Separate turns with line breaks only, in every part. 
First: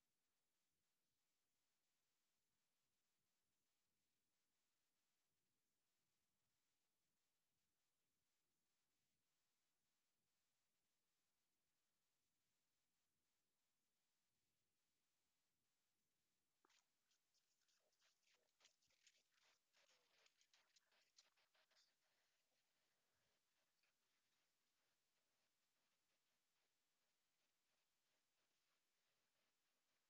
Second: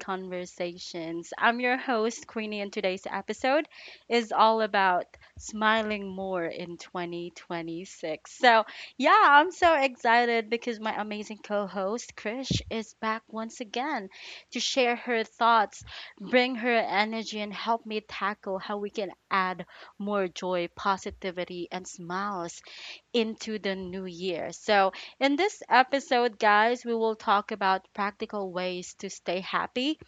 conversations. I'm your host, Queenie, and today's episode is all about smiling more in 2026. So, yeah, I'm so excited because my amazing co host, Krish, is back once again to share her thoughts, bring her energy, and help me tackle how we can add more joy, positivity, and smiles into the new year. So, in this episode, guys, we will talk about practical ways to stay happy,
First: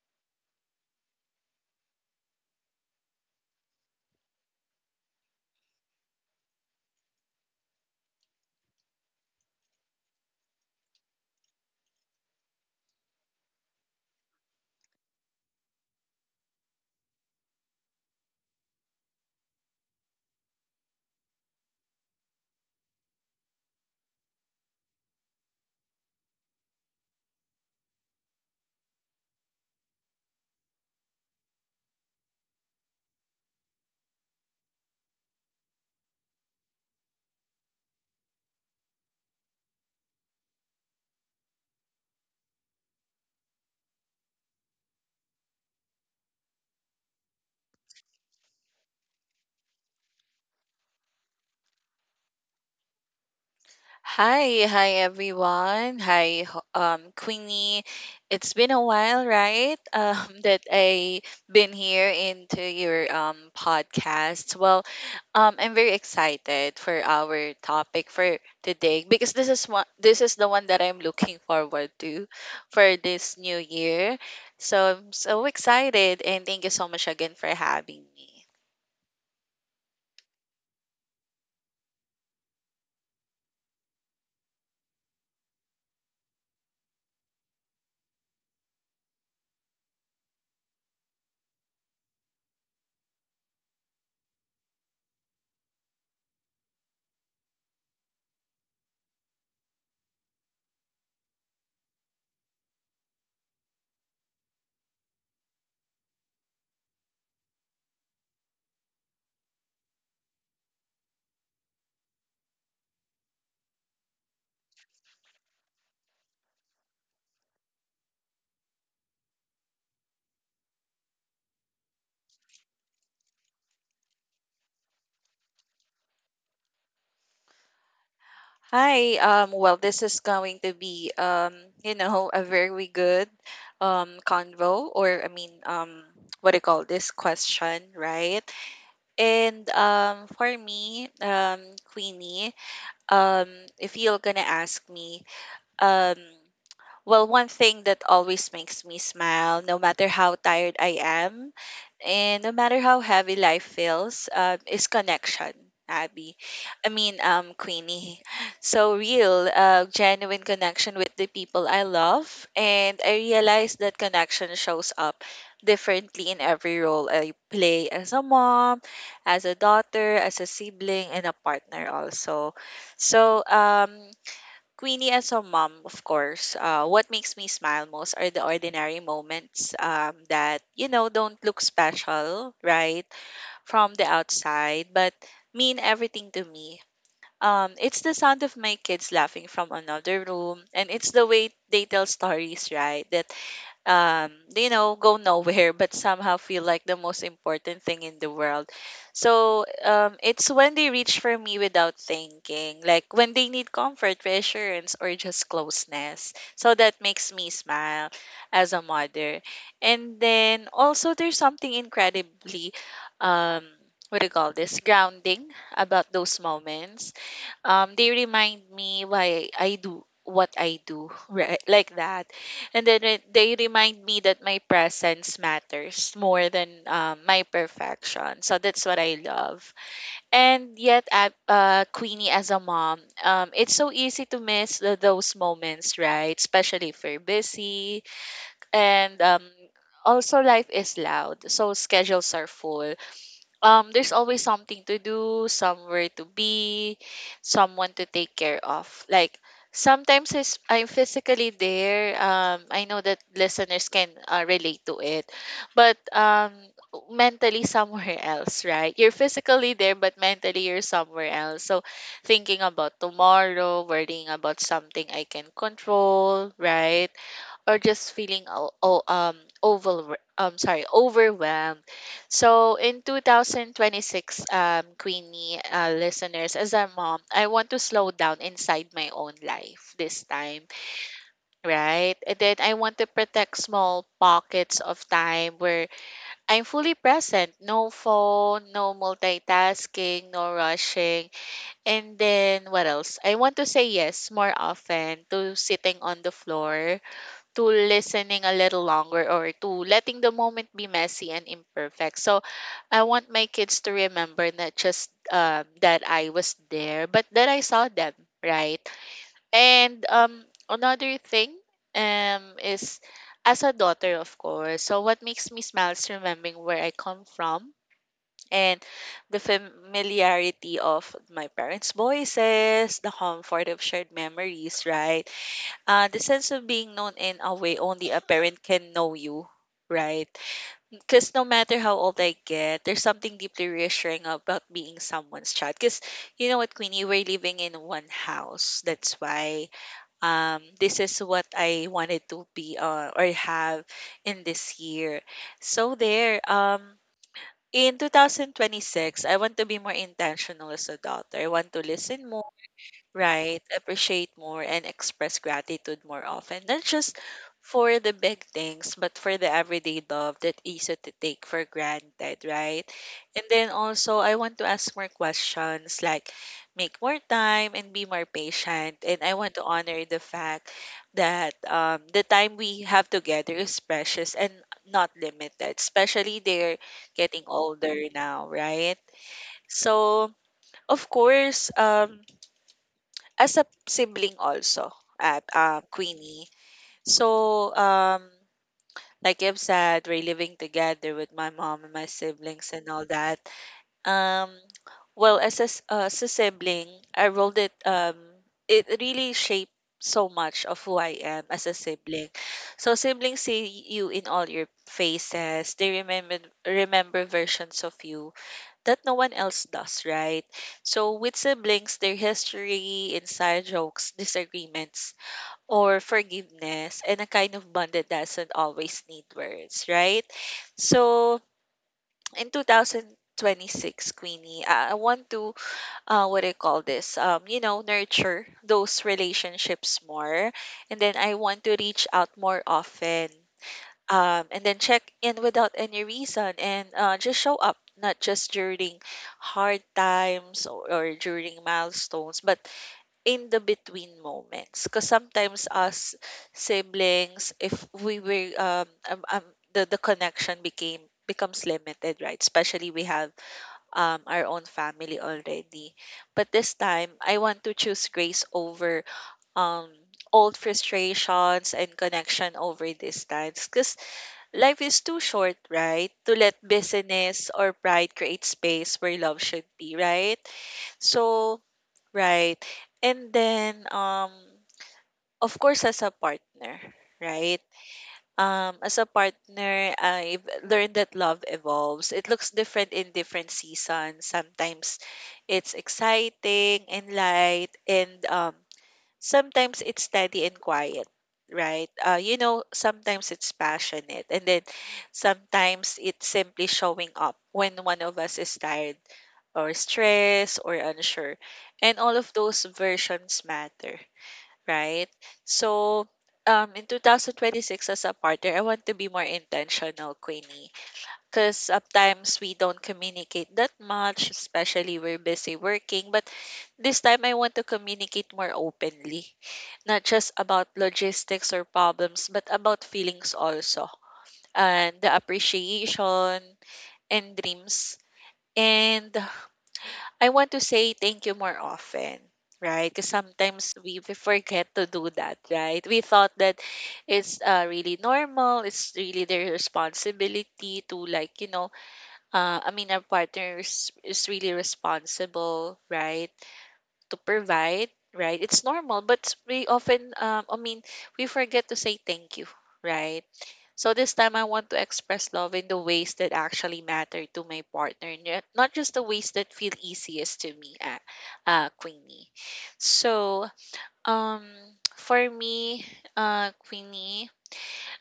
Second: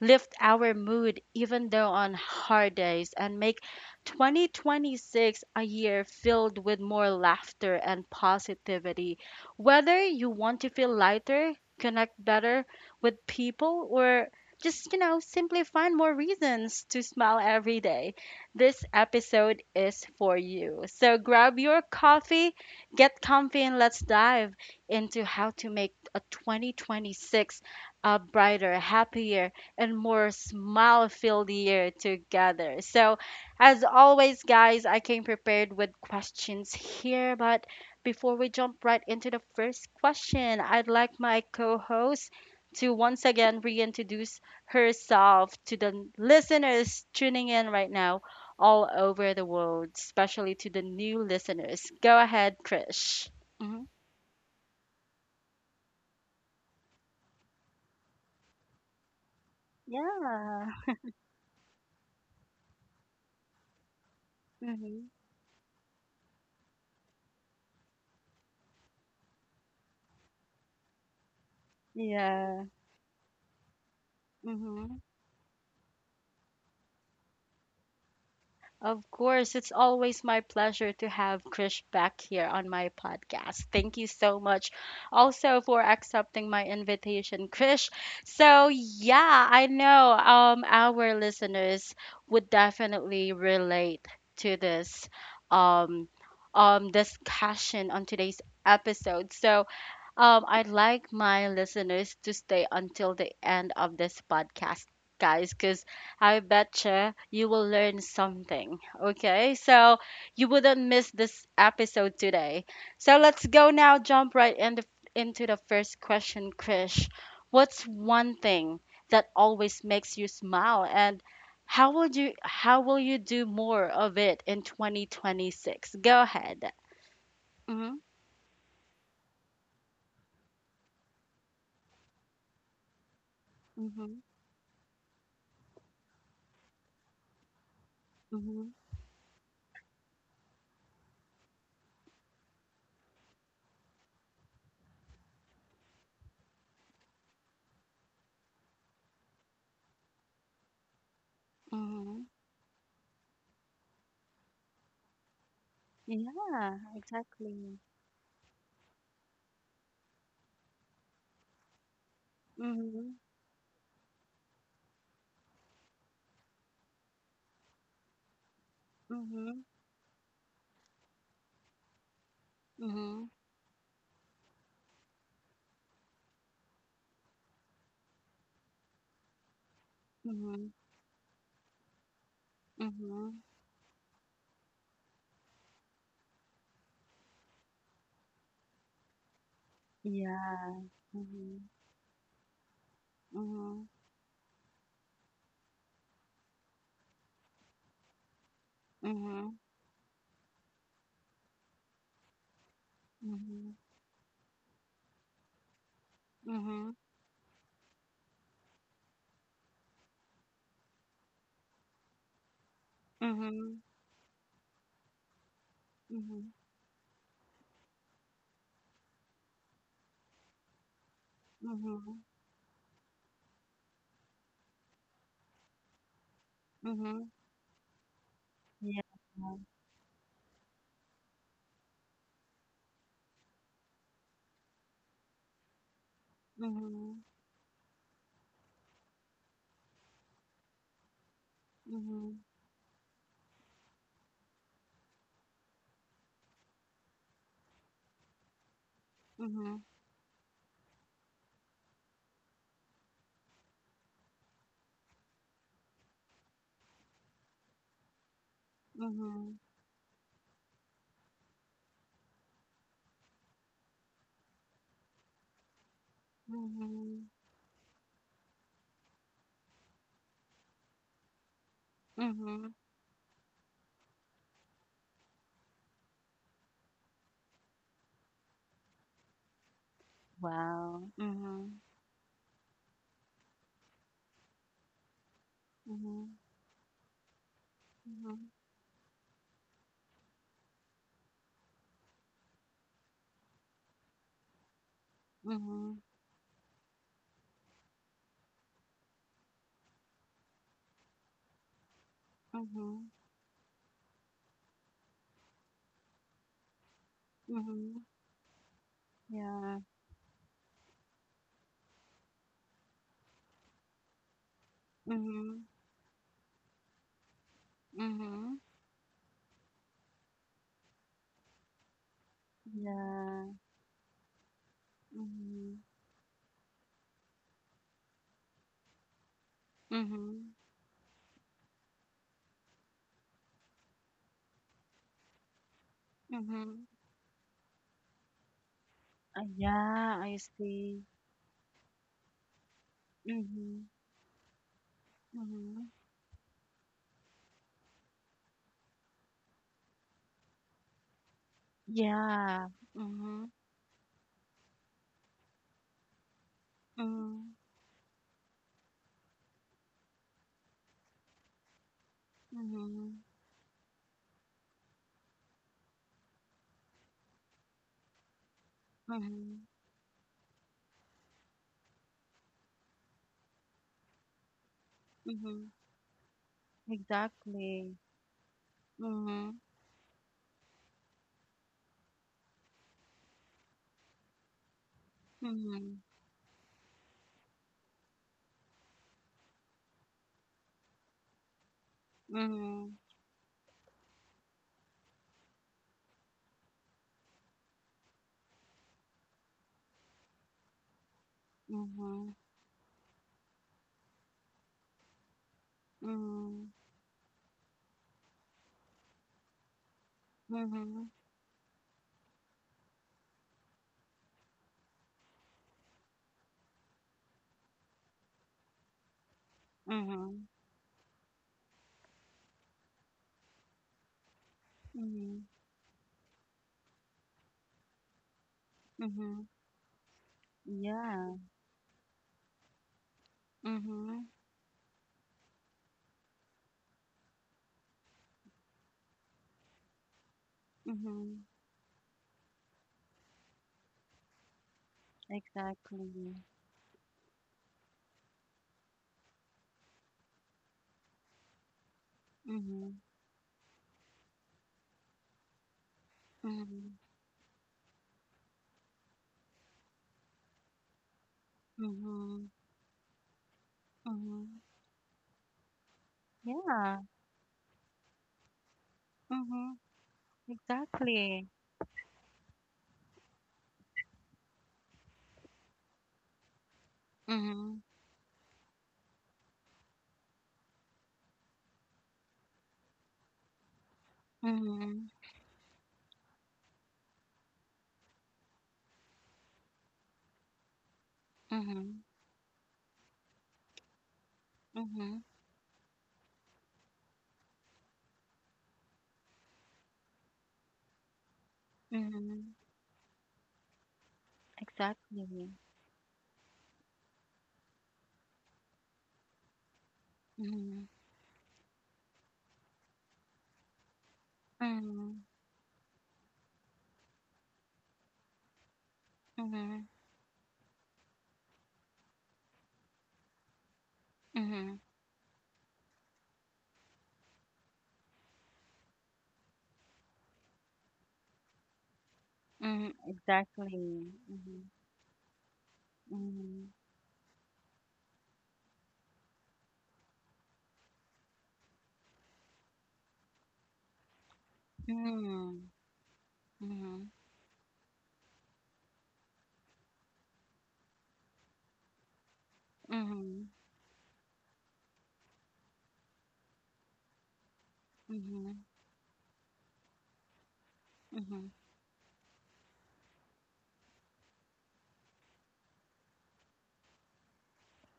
lift our mood even though on hard days, and make 2026 a year filled with more laughter and positivity. Whether you want to feel lighter, connect better with people, or just simply find more reasons to smile every day, this episode is for you. So grab your coffee, get comfy, and let's dive into how to make a 2026 a brighter, happier, and more smile filled year together. So, as always, guys, I came prepared with questions here. But before we jump right into the first question, I'd like my co host to once again reintroduce herself to the listeners tuning in right now all over the world, especially to the new listeners. Go ahead, Trish. Mhm.
Hi, hi everyone. Hi, Queenie. It's been a while, right? That
Yeah.
I been here into your podcast. Well,
Hmm.
I'm very excited for our topic for today because this is the one that I'm looking forward to
Yeah.
for this new year.
Hmm.
So I'm so excited, and thank you so much again for having me.
Of course, it's always my pleasure to have Krish back here on my podcast. Thank you so much also for accepting my invitation, Krish. So, yeah, I know our listeners would definitely relate to this um discussion on today's episode. So, I'd like my listeners to stay until the end of this podcast, guys, because I betcha you will learn something. Okay, so you wouldn't miss this episode today. So let's go now, jump right into the first question, Krish. What's one thing that always makes you smile, and how will you do more of it in 2026? Go ahead. Mm-hmm.
Hi. Well, this is going to be, a very good
Mm-hmm.
convo, what do you call this question, right?
Mm-hmm.
And for me, Queenie, um, if you're gonna ask me, um, well, one thing that always makes me smile, no matter how tired I am,
Mm-hmm.
and no matter how heavy life feels, is connection. Abby,
Yeah, exactly.
Queenie. So real, genuine connection with the people I love, and
Mm-hmm.
I realize that connection shows up differently in every role I play as a mom, as a
Mm-hmm.
daughter, as a sibling, and a partner also.
Mm-hmm.
So um, Queenie, as a mom, of course, what makes me smile most are the ordinary moments that,
Mm-hmm.
you know, don't look special, right,
Mm-hmm.
from the outside, but mean everything to me. It's the sound of my kids laughing from another room,
Yeah.
and it's the way
Mm-hmm.
they tell stories, right, that you know, go nowhere, but somehow feel like the most important thing in the world.
Mm-hmm.
So it's when they reach for me without thinking, like when they
Mm-hmm.
need comfort, reassurance, or just closeness. So
Mm-hmm.
that makes me smile as a mother. And then also, there's something incredibly, um,
Mm-hmm.
what do you call this, grounding about those
Mm-hmm.
moments. They remind me why I do what I do, right?
Mm-hmm.
Like
Mm-hmm.
that. And then they remind me that my presence matters more than
Mm-hmm.
my perfection. So that's what
Yeah.
I love. And yet, at Queenie, as a mom, it's so easy to miss those moments, right? Especially if you're
Mm-hmm.
busy and also life is loud. So schedules
Mm-hmm.
are full. There's always something to do, somewhere to be, someone to take care of. Like
Mm-hmm.
I'm physically there. I know that listeners can relate to it, but mentally somewhere else, right? You're
Mm-hmm.
physically there, but mentally you're somewhere else. So thinking about tomorrow, worrying about something I can control, right?
Mm-hmm.
Or just feeling overwhelmed.
Mm-hmm.
So in 2026, Queenie, listeners, as a mom, I want to slow down inside my own life this time,
Wow. Mm-hmm.
right? And then I want to protect small pockets of time where
Mm-hmm.
I'm fully present. No
Mm-hmm.
phone, no multitasking, no rushing. And then what else? I want to say yes more often to
Mm-hmm.
sitting on the floor, to listening a little longer, or to letting the moment be messy and imperfect. So
Mm-hmm.
I want my kids to remember not just that I was there, but that I saw
Mm-hmm.
them, right?
Yeah.
And another thing is as a daughter, of course. So what makes me
Mm-hmm.
smile is remembering where I come from
Mm-hmm.
and the familiarity of my parents' voices, the
Yeah.
comfort of shared memories, right?
Mm-hmm.
The sense of being known in a way only a parent can know you, right?
Mhm.
Because no matter how old I get, there's something deeply reassuring about being someone's child. Because you know what,
Mhm.
Queenie, we're living in one house. That's
Ah,
why
yeah, I
this
see.
is what I wanted to be or have
Mhm.
in this year. So
Mhm.
there, in 2026, I want to be more intentional as a daughter. I want to listen more.
Yeah. Mhm.
Right. Appreciate more and express gratitude more often. Not just
Mhm.
for the big things, but for the everyday love that easy to take for granted, right?
Mhm.
And then also I want to ask more questions, like make more time and be more patient. And I want to
Mhm.
honor the fact that the time we have together is precious and not
Mhm.
limited, especially they're getting
Exactly.
older now, right?
Mhm.
So of course, as a sibling also, at
Mhm.
Queenie. So like I've said, we're living together with my mom and my siblings and
Mhm.
all that. Um well, as a sibling, I rolled it it really shaped so much of who I am as a sibling.
Mhm.
So siblings see you in all your faces. They remember
Mhm.
remember versions of you that no one else does, right?
Mhm.
So with siblings, their history, inside jokes, disagreements, or forgiveness, and a kind of bond that doesn't always need words, right?
Mhm.
So in 2026, Queenie, I want
Mhm.
to, what I call this, you know, nurture those
Mhm.
relationships more. And then I
Yeah.
want to reach out more often
Mhm.
and then check in without any reason and just show up, not just during hard times or
Mhm.
during milestones, but in the between moments, because sometimes us
Exactly.
siblings, if we were the connection became becomes limited, right? Especially we
Mhm.
have our own family already. But this
Mhm.
time I want to choose grace over um old frustrations, and
Mhm.
connection over distance, because
Mhm.
life is too short, right, to let
Yeah.
business or pride create space where love should
Mhm.
be, right?
Exactly.
So, right. And then, of course, as a partner, right?
Mhm.
As a partner, I've learned that love evolves. It looks different in different seasons. Sometimes
Mhm.
it's exciting and light, and sometimes it's steady and quiet, right?
Mhm.
You know, sometimes it's passionate, and then
Mhm.
sometimes it's simply showing up when one of us is tired or stressed or unsure. And all of
Mhm.
those versions matter, right?
Exactly.
So, in 2026, as a partner, I want to be more intentional, Queenie,
Mhm.
because sometimes we don't communicate that much, especially we're
Mhm.
busy working. But this time, I want to communicate more openly,
Mhm.
not just about logistics or problems, but about feelings also,
Mhm.
and the appreciation and dreams. And I want to say thank you more often, right?
Mhm.
Because sometimes we
Exactly. Mhm.
forget to do that, right? We thought that
Mhm.
it's really normal, it's really their responsibility to, like, you know, our partner is really
Mhm.
responsible, right,
Mhm.
to provide, right? It's normal, but we often, we forget to say thank you, right? So this time I want to express love in the ways that actually matter to my partner,
Mhm.
not just the ways that feel easiest to me,
Mhm.
Queenie. So, um, for me, Queenie,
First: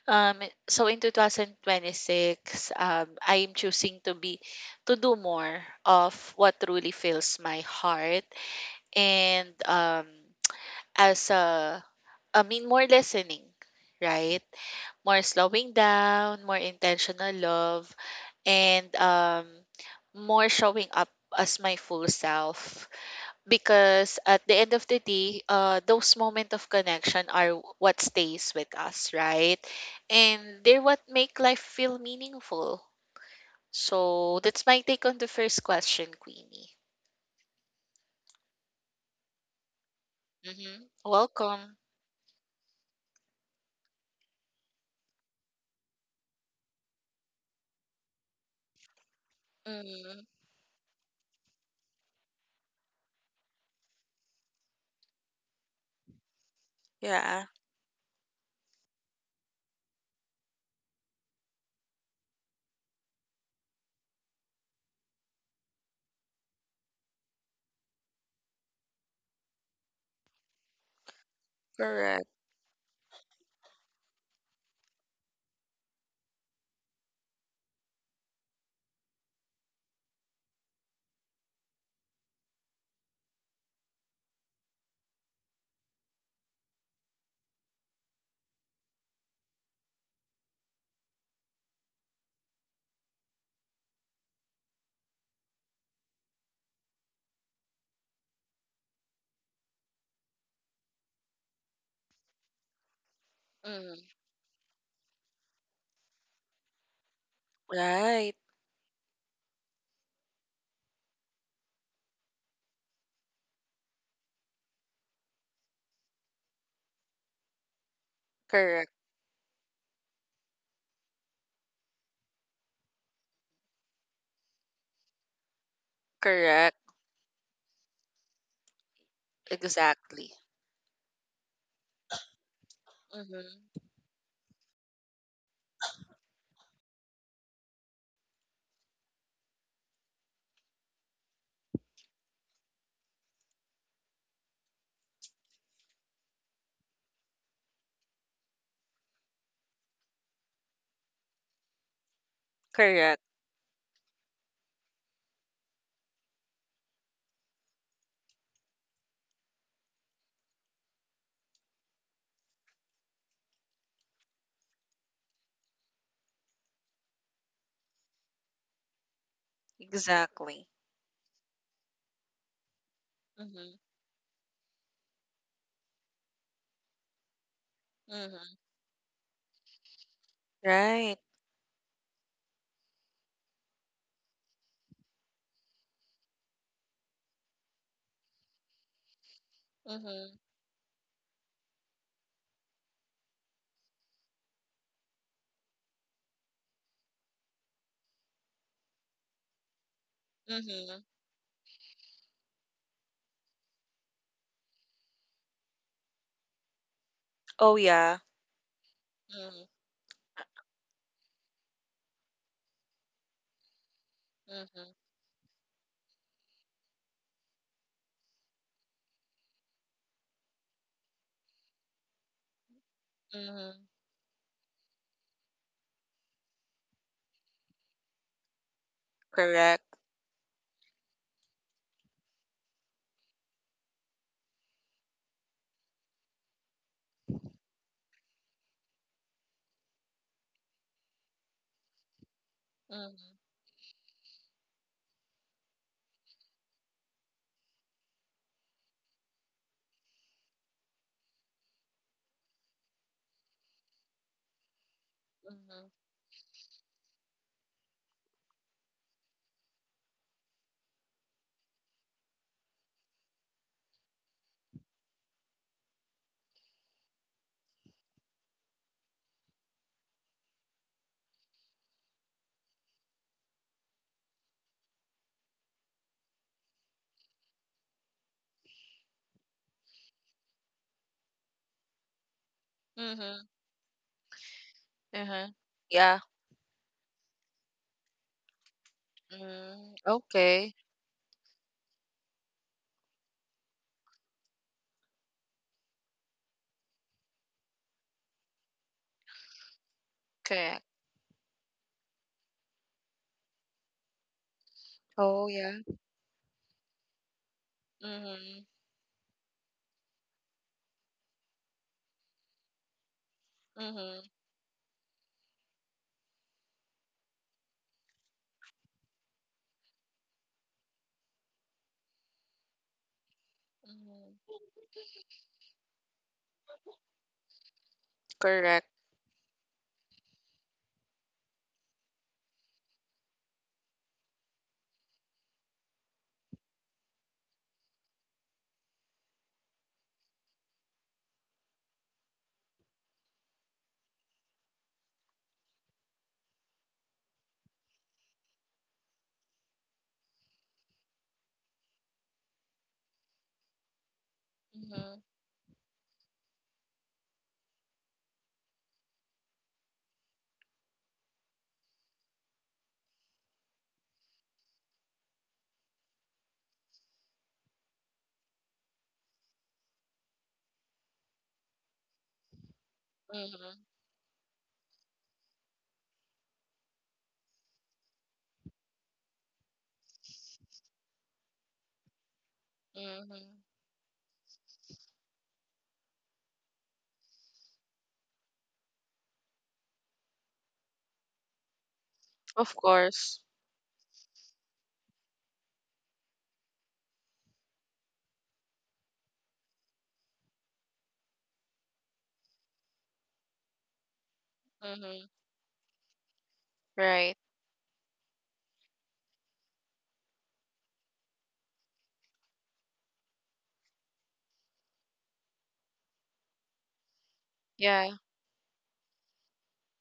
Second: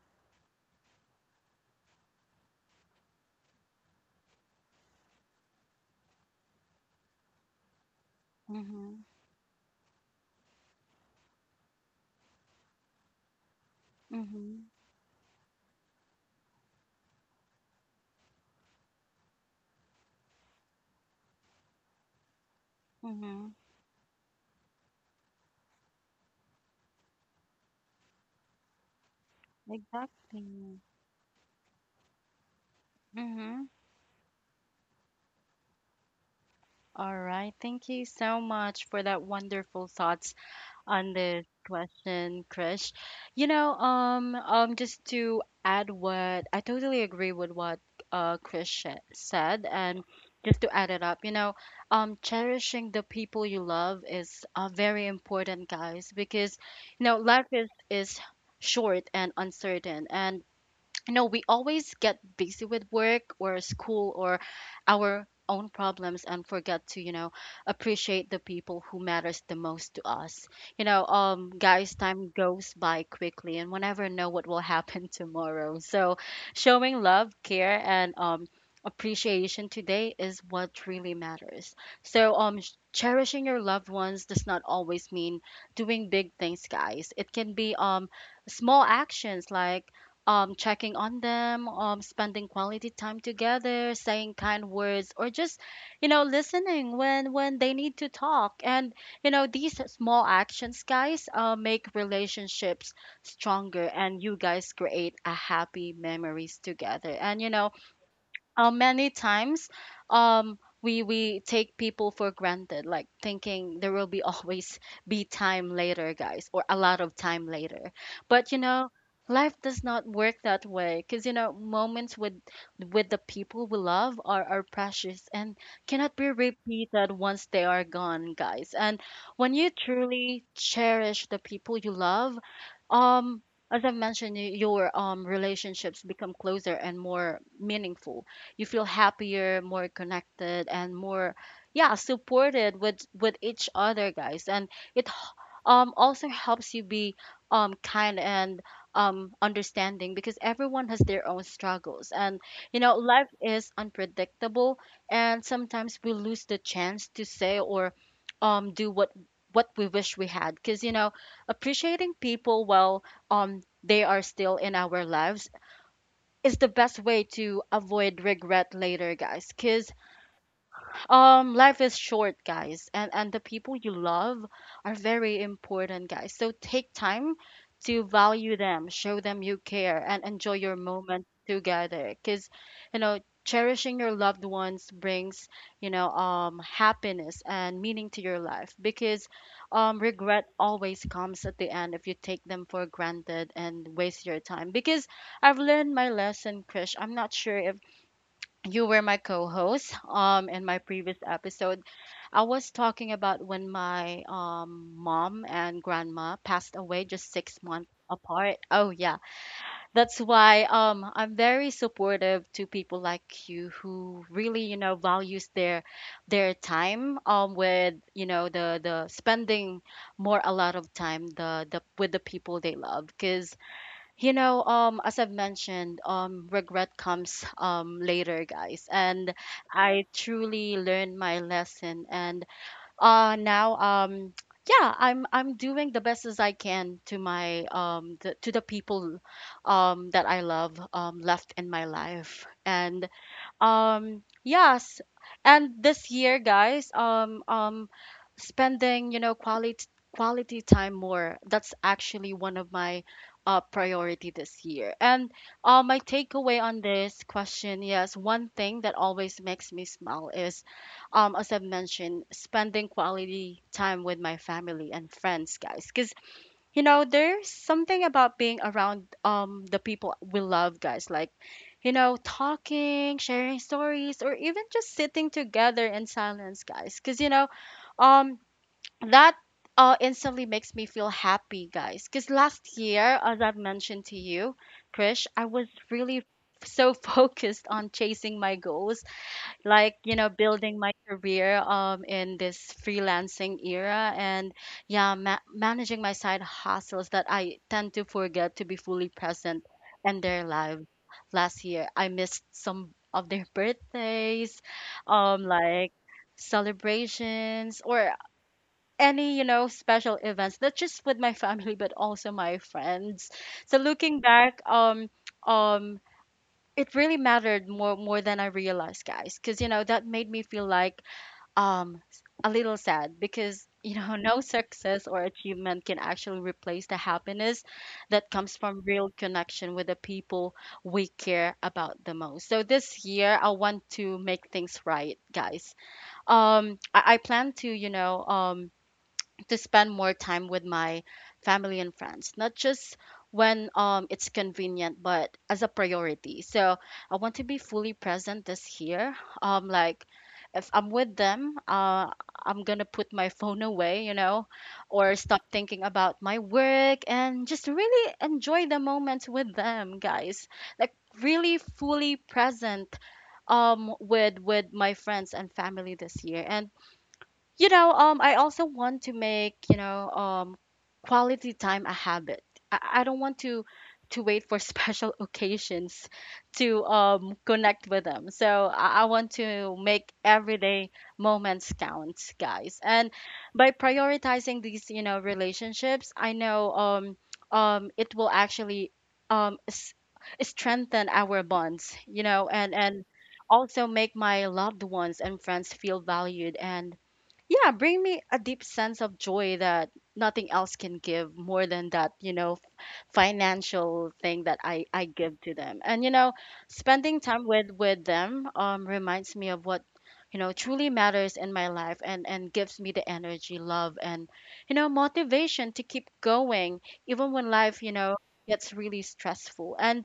um, so in 2026, I am choosing to be, to do more of what truly fills my heart,
Mhm. Mhm.
and as a I mean more listening, right?
Mhm.
More slowing down, more intentional love, and more showing up as my full self,
Mhm.
because at the end of the day, those moments of connection are what stays with us, right? And
Exactly.
they're what make life feel meaningful.
Mhm.
So that's my take on the first question, Queenie.
All right. Thank you so much for that wonderful thoughts
Mm-hmm.
on the
Welcome.
question, Krish. You know, just to add, what I totally agree with what Krish said, and
Mm.
just to add it up, you know, cherishing the people you love is very important, guys, because you know life
Yeah,
is is short and uncertain, and no, we always get busy with work or school or our own problems and forget to, you know, appreciate the people who matters the most to us. You know, guys,
correct.
time goes by quickly and we never know what will happen tomorrow. So showing love, care and appreciation today is what really matters. So cherishing your loved ones does not always mean doing big things, guys. It can be small actions like checking on them, spending quality time together, saying kind words, or just, you know, listening when they need to talk. And you know, these small actions, guys, make relationships stronger,
Mm.
and you guys create a happy memories together. And you know,
Right.
many times we take people for granted, like thinking there will be always be time later, guys, or a lot of time later. But you know,
Correct,
life does not work that way because you know moments with the people we love are precious and cannot be
correct,
repeated once they are gone, guys. And when you
exactly.
truly cherish the people you love, um
Mm-hmm.
as I mentioned, your relationships become closer and more meaningful. You feel happier, more connected, and more, yeah, supported with each other, guys. And it also helps you be kind and understanding because everyone has their own struggles and you know
Correct,
life is unpredictable and sometimes we lose the chance to say or do what we wish we had, because you know appreciating people while they are still in our lives is the best way to avoid regret later, guys. Because
exactly.
life is short, guys, and the people
Mm-hmm.
you love are very important, guys, so take time to value
Mm-hmm.
them, show them you care, and enjoy your
Right.
moment together. Because you know cherishing your loved ones brings you know happiness and meaning to your life. Because
Mm-hmm.
regret always comes at the end if you take them for granted and waste your time. Because I've learned my lesson, Krish. I'm not sure if you were my co-host in my
Mm-hmm.
previous episode. I was talking about when my mom and grandma passed away just six
Oh
months
yeah.
apart. Oh yeah,
Mm-hmm.
that's why I'm very supportive to people like you, who really you know
Mm-hmm.
values their time with you know the spending more a lot of time the with the people they love. Because
Mm-hmm.
you know, as I've mentioned, regret comes later, guys, and
Correct.
I truly learned my lesson. And now, yeah, I'm doing the best as I can to my to the people, that I love left in my life, and
Mm-hmm.
um, yes. And this year, guys, spending, you know, quality time more, that's actually one of my priority this year. And
Mm-hmm.
my takeaway on this question, yes, one thing that always makes me smile is um, as I mentioned, spending quality time with my family and friends, guys. Because you know there's something about being around the people we love, guys, like you know talking, sharing stories, or even just sitting together in silence, guys. Because you know um that instantly makes me feel happy, guys. Because last year, as
Mm-hmm.
I've mentioned to you, Krish, I
Uh-huh.
was
Yeah.
really so focused on chasing my goals, like
Mm,
you know
okay.
building my career in this freelancing era and yeah, managing my side hustles, that I tend to forget to be fully present in their lives.
Correct.
Last year, I missed some of their birthdays, um,
Oh yeah.
like celebrations or
Mm-hmm.
any you know special events, not just with my family but also my friends. So looking
Mm-hmm.
back, um it really mattered more than I realized, guys. Because you know that made me feel like a little sad, because you know no
Mm-hmm.
success or achievement can actually replace the happiness that comes from
Correct.
real connection with the people we care about the most. So this year I want to make things right, guys. I plan to you know to spend more time with my family and friends, not just when it's convenient, but as a priority. So I want to be fully present this year. Like if I'm with them, I'm gonna put my phone away, you know, or
Mm-hmm.
stop thinking about my work and just really enjoy the moments with them, guys. Like really fully present with my friends and family this year. And you know, I also want to make, you know, quality time a habit. I don't want to
Mm-hmm.
wait for special occasions to connect with them. So I want to make everyday moments count, guys. And
Mm-hmm.
by prioritizing these, you know, relationships, I know it will actually um, s- strengthen our bonds, you know,
Of
and
course.
also make my loved ones and friends feel valued and yeah, bring me a deep sense of joy that nothing else can give, more than that, you know, financial thing that I
Mm-hmm.
give to them. And you know, spending
Right.
time with them reminds me of what you know truly matters in my life, and gives me the energy, love and you know, motivation to keep going even when life, you
Yeah.
know, gets really stressful. And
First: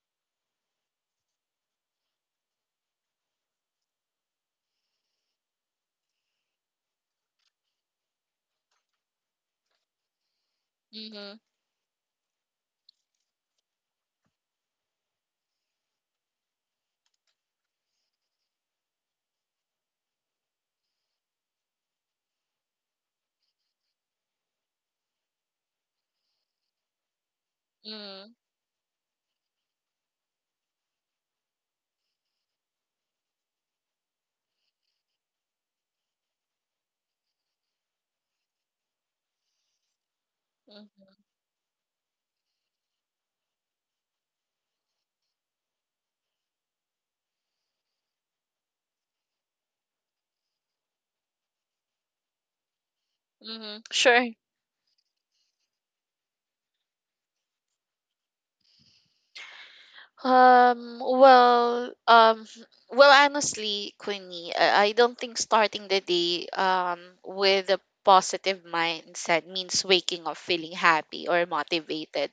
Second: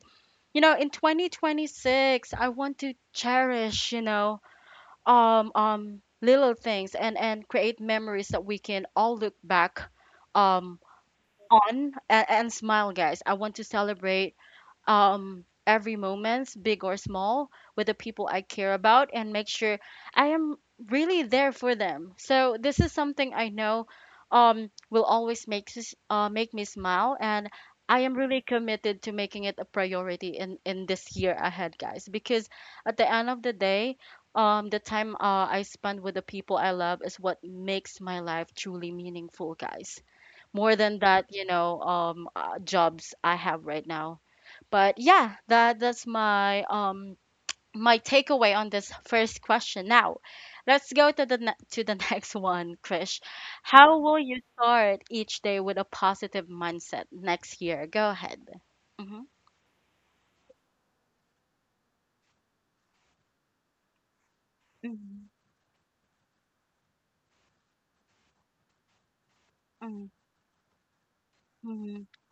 you know, in 2026, I want to cherish, you know, little things, and create memories that we can all look back um
Mm-hmm.
on, and smile, guys. I want to celebrate every moments, big or small, with the people I care about, and make sure I am really there for them. So this is something I know will always make me smile, and I am
Mm-hmm.
really committed to making it a priority in this year ahead, guys. Because at the end of the day, the time I spend with the people I love is what makes my life truly meaningful, guys. More than that,
Mm-hmm.
jobs I have right now but yeah, that's my my takeaway on this first question. Now, let's go to the next one, Krish.
Mhm.
How will
Sure.
you start each day with a positive mindset next year? Go ahead. Mhm.
Um, well, um, well, honestly, Queenie, I don't
Mhm.
think starting the day with a positive mindset means
Mhm.
waking up feeling happy or
Mhm.
motivated,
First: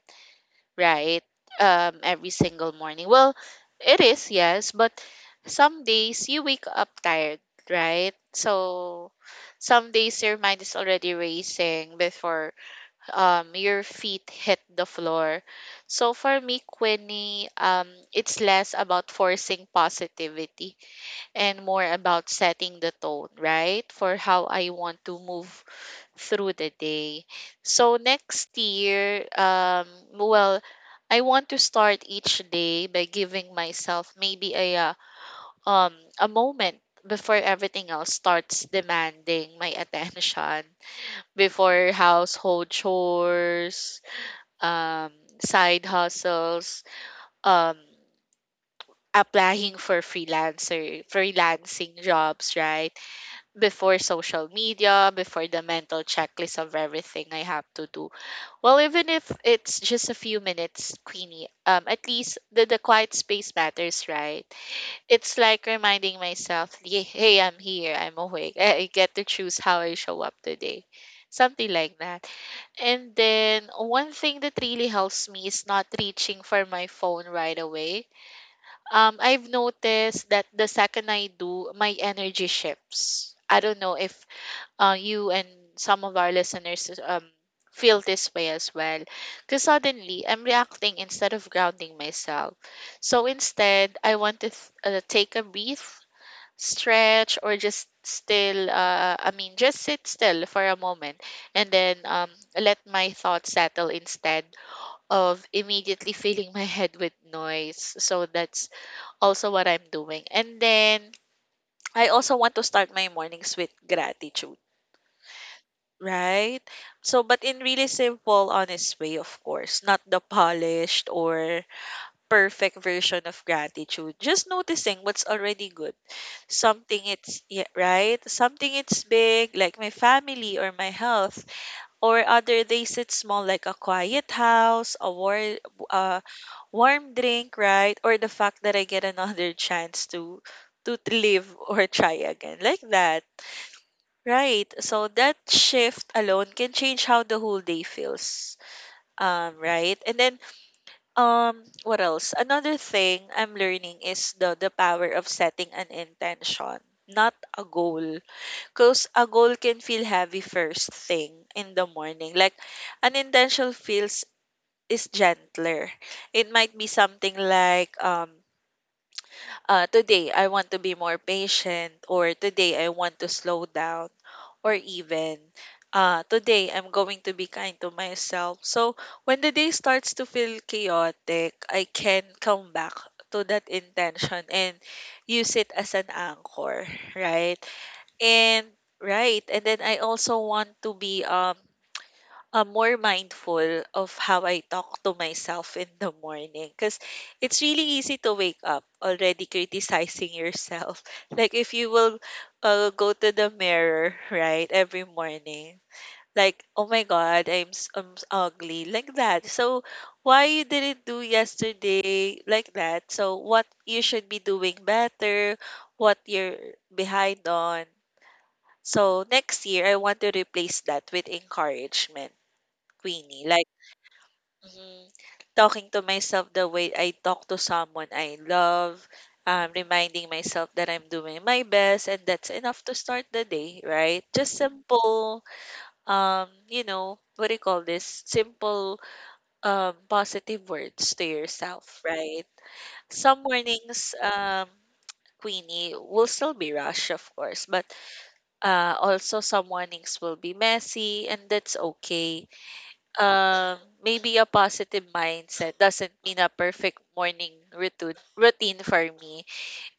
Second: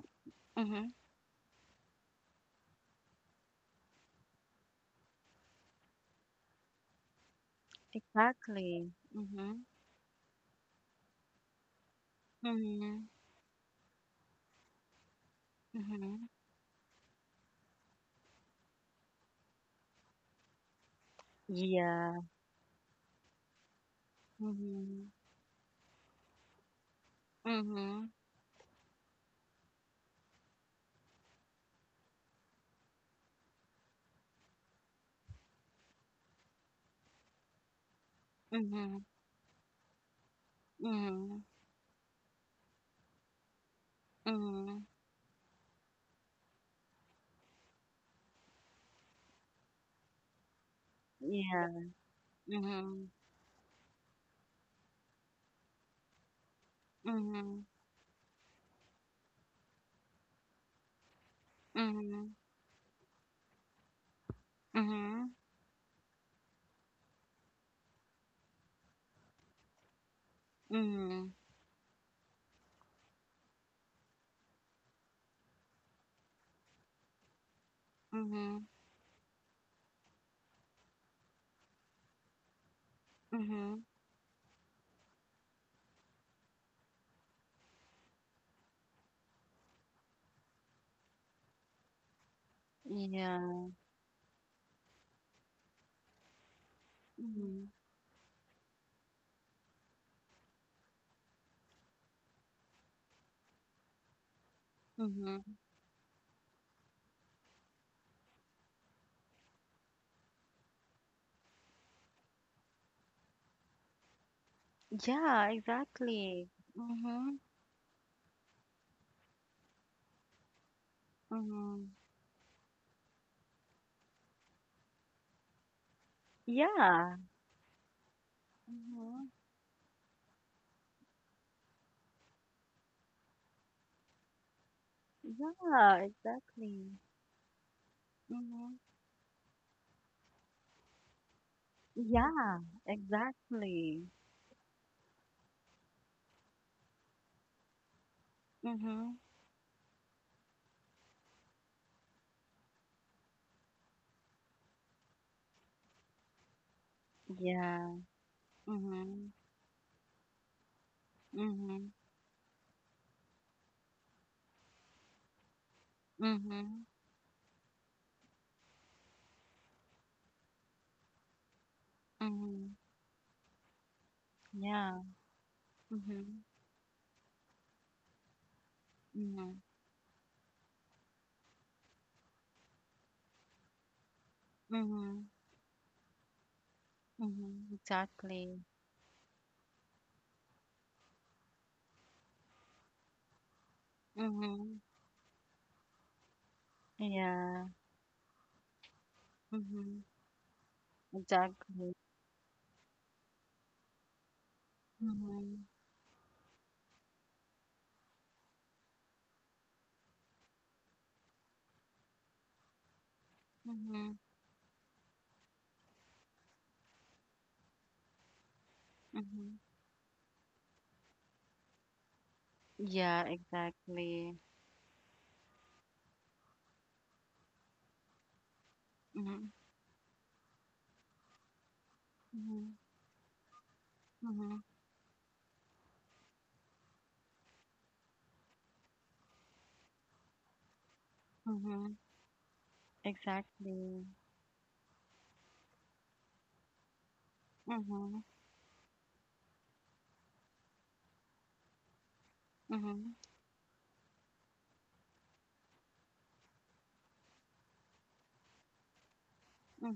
Mhm.
right? Every single morning. Well, it is, yes, but some days you wake up tired, right?
Exactly.
So
Mhm.
some days your mind is already racing before
Mhm.
your feet hit the floor. So
Mhm.
for me, Quinny, it's less about forcing positivity and more
Yeah.
about setting the tone, right, for how I want
Mhm.
to move through the day. So
Mhm.
next year, well, I want to start each day by giving myself maybe um a moment before everything else starts
Mhm.
demanding my attention,
Mhm.
before household chores,
Mhm.
um, side hustles, um, applying for freelancer
Yeah.
freelancing jobs, right?
Mhm.
Before social media, before the mental checklist of everything I
Mhm.
have to do. Well, even if it's just a few minutes, Queenie, at
Mhm.
least the quiet space matters, right?
Mhm.
It's like reminding myself, Hey, I'm here, I'm awake. I get to choose how I show up today."
Mhm,
Something like that. And then one thing that really helps me is not reaching for my phone right away.
mhm,
I've noticed that the second I do, my energy shifts. I don't
mhm.
know if you and some of our listeners feel this way as well. Because suddenly I'm reacting instead of grounding myself. So
Yeah.
instead, I want to take a breath, stretch, or
Mhm,
just still I mean just sit still for a moment and then let my thoughts settle instead of
mhm.
immediately filling my head with noise. So that's also what I'm doing. And then I also want to start my mornings with gratitude,
Yeah, exactly.
right? So,
Mhm,
but in really simple, honest way, of course, not the polished or
mhm.
perfect version of gratitude. Just noticing what's already good, something
Yeah.
it's, yeah, right, something it's
Mhm.
big like my family or my health, or other days it's small like a quiet house, a
Yeah,
uh,
exactly.
warm drink, right, or the fact that
Mhm.
I get another chance to live or try
Yeah,
again, like that,
exactly.
right? So that shift alone can change how the whole day feels.
Mhm.
Right, and then what else another thing I'm learning is the power of setting an intention, not a
Yeah.
goal, because a
Mhm.
goal can feel heavy first thing in the
Mhm.
morning. An intention feels is gentler. It might
Mhm.
be something like, today I want to be more patient, or
Mhm.
today I want to slow down, or
Yeah.
even
Mhm.
today I'm going to be kind to myself. So when the
Mhm.
day starts to feel chaotic, I can come back to that intention and
Mhm.
use it as an anchor, right?
Mhm. Exactly.
And right, and then I also want to be more mindful of how I
Mhm.
talk to myself in the morning, because it's
Yeah.
really easy to wake up already
Mhm.
criticizing yourself. Like, if you
Exactly.
will go to the mirror, right, every
Mhm.
morning, like, oh my god, ugly, like that. So, why you didn't do yesterday like that? So, what you
Mhm.
should be doing better? What you're behind on? So
Mhm.
next year, I want to replace that with encouragement,
Yeah,
Queenie. Like,
exactly.
mhm, talking to myself the way I talk to someone I love,
Mhm.
reminding myself that I'm doing my best and that's
Mhm.
enough to start the day, right? Just
Mhm.
simple, you know, what do you call this? Simple, positive words to
Mhm.
yourself, right? Some
Exactly.
mornings, Queenie will still be rush, of course, but
Mhm.
uh, also, some mornings will be messy, and that's okay.
Mhm.
Maybe a positive mindset doesn't mean a perfect morning routine for me.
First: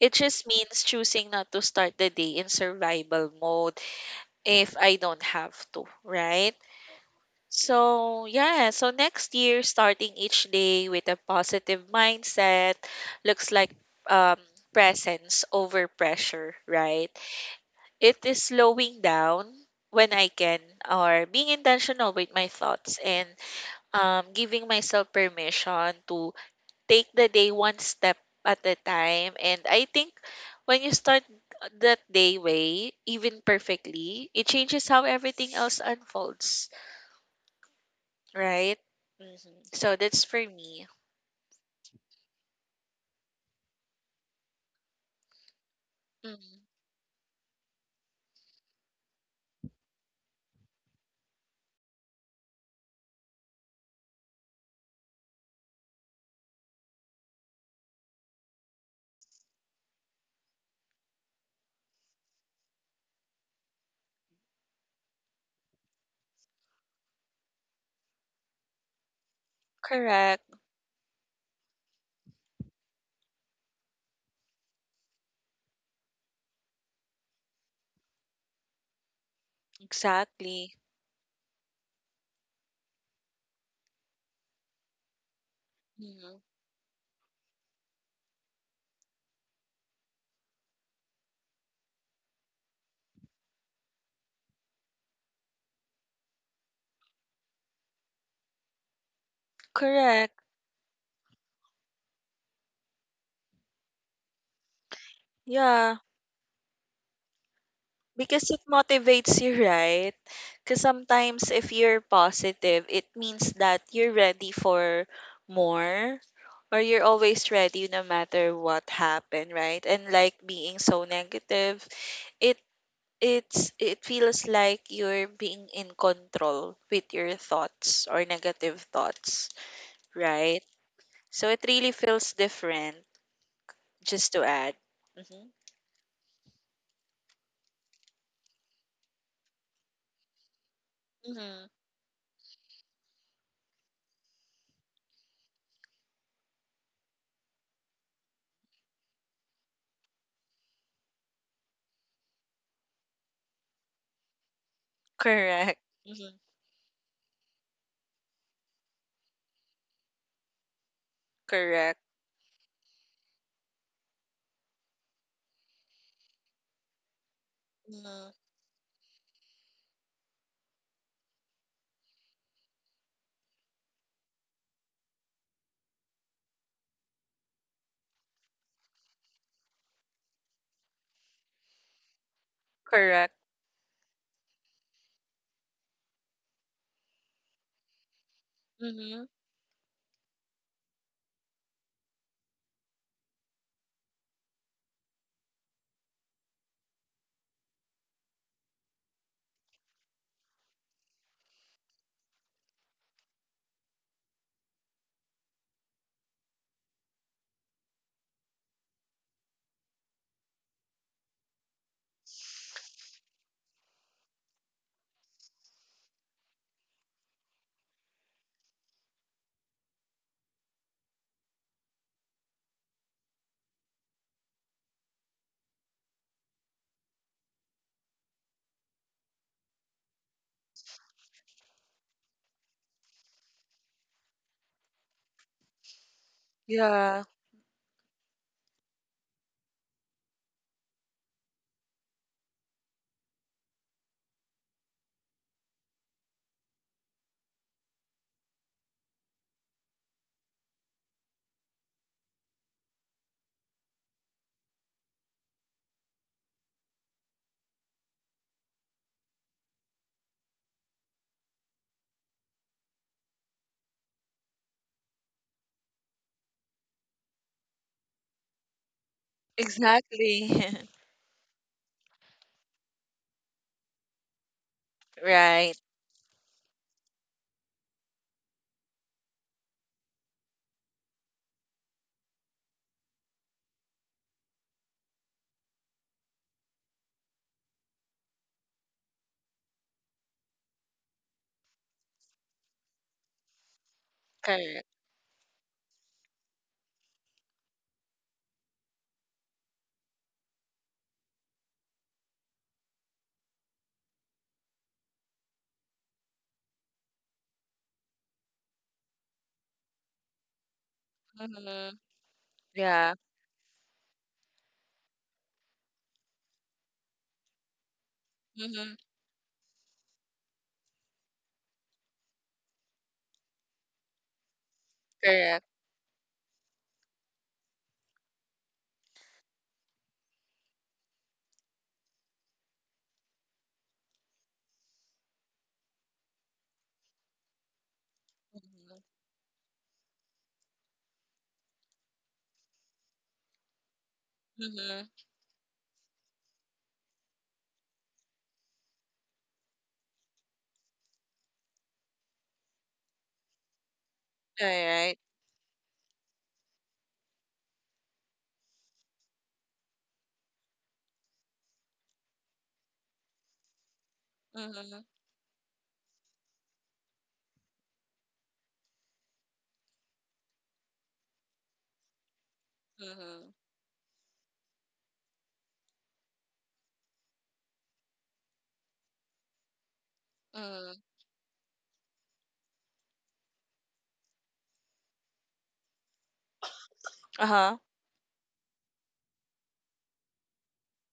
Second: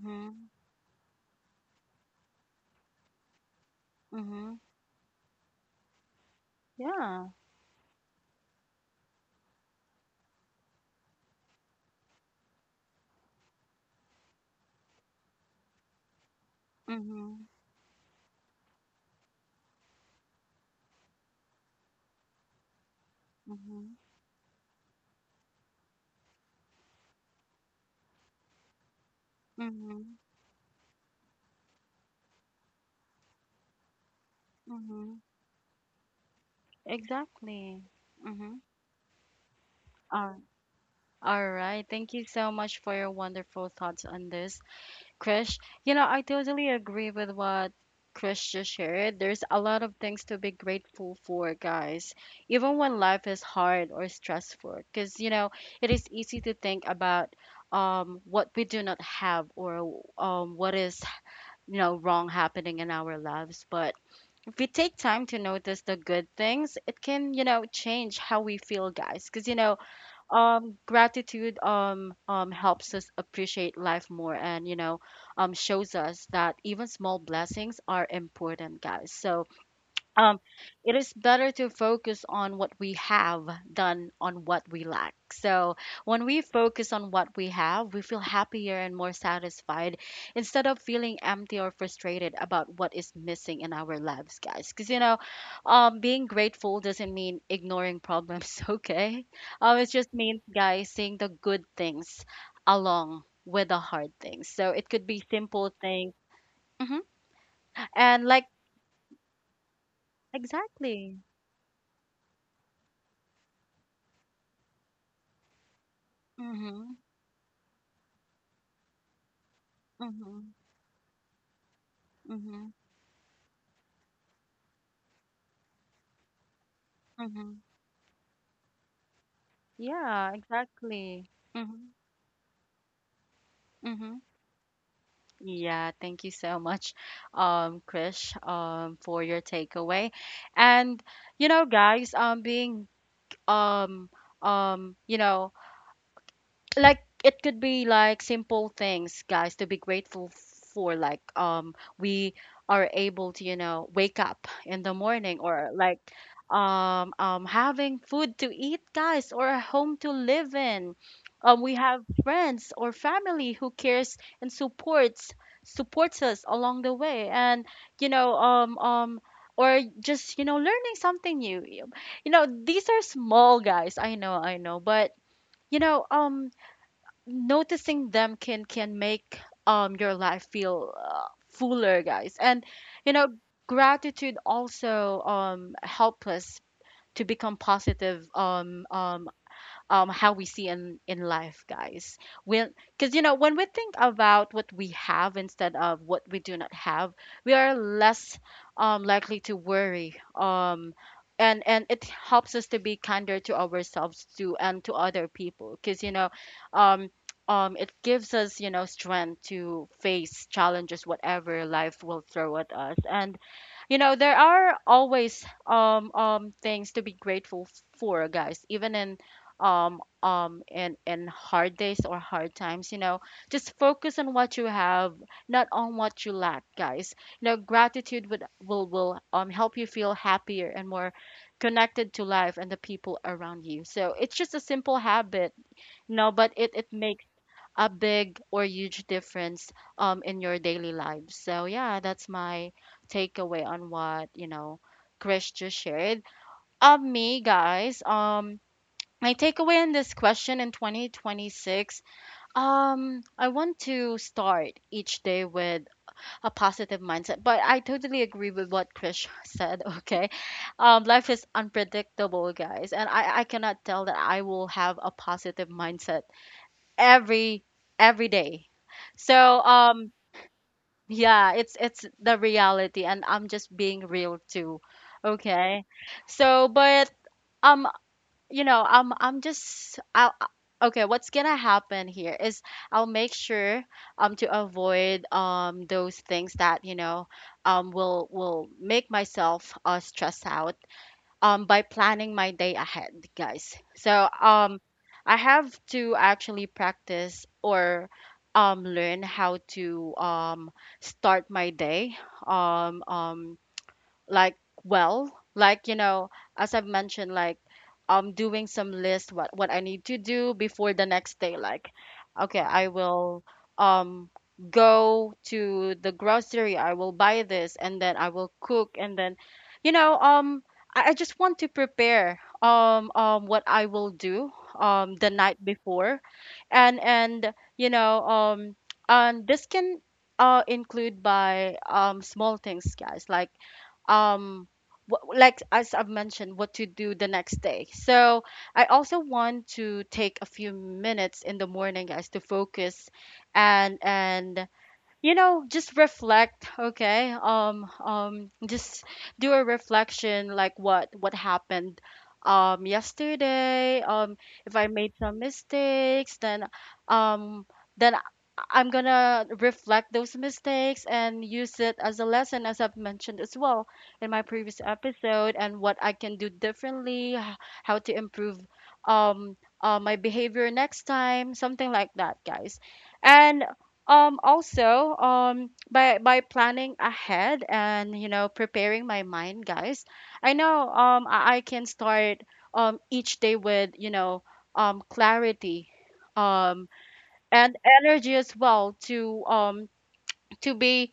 It just means choosing not to start the day in survival mode
Mhm.
if I don't have to, right?
Yeah.
So, yeah, so next year, starting each day with a positive mindset looks like, um, presence over pressure, right?
Mhm.
It is slowing down when I can, or being intentional with my thoughts, and
Mhm.
giving myself permission to take the day one step at a time. And I think
Mhm.
when you start that day way, even perfectly, it changes how
Mhm.
everything else unfolds,
Exactly. Mhm.
right? hmm So that's
All,
for me.
all right. Thank you so much for your wonderful thoughts on this. Krish, you know, I
Mm,
totally agree with what Krish just shared. There's a lot of things to be grateful for, guys, even when life is hard or stressful, because, you know, it is easy to think about what we do not have or what is, you know, wrong happening in our lives. But if we take time to notice the good things, it can, you know, change how we feel, guys, because,
correct.
gratitude helps us appreciate life more and you know shows us that even small blessings are important, guys. So um,
Exactly.
it is better to focus on what we have than on what we lack. So when we
Mhm.
focus on what we have, we feel happier and more satisfied instead of feeling empty or frustrated about what is missing in our lives, guys. Because you know, being grateful doesn't mean ignoring problems. Okay, it just
Correct.
means, guys, seeing the good things along with the hard things. So it could be simple
Yeah.
things, hmm and like
Because it motivates you, right? Because
exactly.
sometimes if you're positive, it means that you're ready for more, or
hmm
you're always ready no matter what happened, right? And like,
hmm
being so negative, it
Mhm,
it feels like you're being in control with your
mhm.
thoughts or negative thoughts,
Yeah,
right?
exactly.
So it
Mhm,
really feels different,
mhm.
just to add. Mm-hmm.
Yeah, thank you so much, Krish, for your takeaway. And you know,
Mm-hmm.
guys, um, um, you know, like it could be like simple things, guys, to be grateful for, like we are able to, you know, wake up in the morning, or
Correct.
like
Mm-hmm.
having food to eat, guys, or a home to live in. We
Correct.
have friends or family who cares and supports supports us along the way, and you know
Mm-hmm.
or just you know learning something new, you know these are small, guys, I know I know, but you know noticing them can make your life feel fuller, guys, and you know
Correct.
gratitude also help us to become positive
Mm-hmm.
how we see in life, guys. When because you know when we think about what we have instead of what we do not have, we are less likely to worry. And it helps us to be kinder to ourselves too and to other people because you know um it gives us, you know, strength to face challenges whatever life will throw at us, and you know there are always things to be grateful for, guys, even in hard days or hard times, you know, just focus on what you have, not on what you lack, guys. You know gratitude would will help you feel happier and more connected to life and the people around you, so it's just a simple habit, you know, but it
Yeah,
makes a big or huge difference in your daily life. So yeah, that's my takeaway on what you know Chris just shared. Me, guys, my takeaway in this question: in 2026, I want to start each day with a positive mindset, but I totally agree with what Krish said. Okay, life is unpredictable, guys, and I cannot tell that I will have a positive mindset every every day. So um
exactly.
yeah, it's the reality, and I'm just being real too.
Right.
Okay, so but um you know I'm just I'll I- okay, what's gonna happen here is I'll make sure to avoid those things that you know will make myself stress out by planning my day ahead, guys. So um
Correct.
I have to actually practice or learn how to start my day um um like, well, like you know, as I've mentioned, like I'm doing some list what I need to do before the next day. Like,
Mm-hmm.
okay, I
Yeah.
will um go to the grocery, I will buy this, and then I will
Mm-hmm.
cook, and then you know I just want to prepare what I will do the night
Correct.
before. And you know and this can include by small things, guys, like um like as I've mentioned, what to do the next day. So I
Mm-hmm.
also want to take a few minutes in the morning, guys, to focus and
Mm-hmm.
you know just reflect. Okay, just do a reflection, like what happened yesterday.
All
If I made
right.
some mistakes, then um then I- I'm gonna reflect those mistakes and use it as a lesson, as I've mentioned as well in my previous
Mm-hmm.
episode, and what I can do differently, how to improve um my behavior next time, something like that, guys.
Mm-hmm.
And also, by planning ahead and you know preparing my mind, guys, I know
Mm-hmm.
I can start each day with, you know, clarity, um and
Uh-huh.
energy as well to be,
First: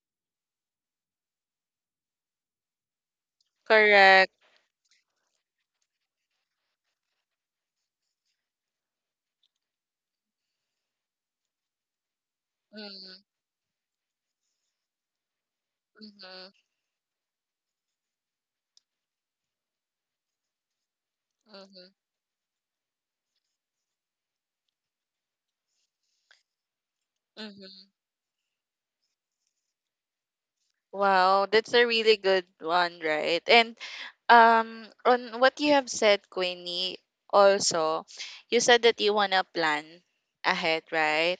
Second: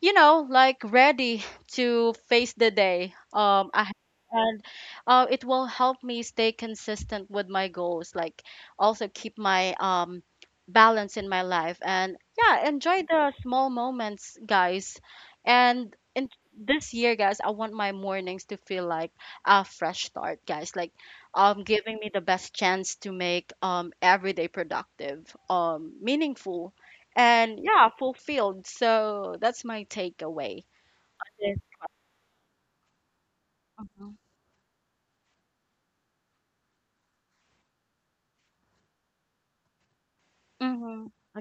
you know, like ready to face the day.
Correct.
And it will help me stay consistent with my goals, like also keep my balance in my life, and yeah, enjoy
Mm-hmm.
the small moments, guys. And in
Mm-hmm.
this year, guys, I want my mornings to feel like a fresh start, guys. Like, giving me the best chance to make every day productive, meaningful, and
Mm-hmm.
yeah, fulfilled. So that's my takeaway.
Wow,
Yes.
that's a really good one, right? And
Mhm.
um, on what you have said, Queenie, also, you said that you wanna plan ahead,
Mhm.
right?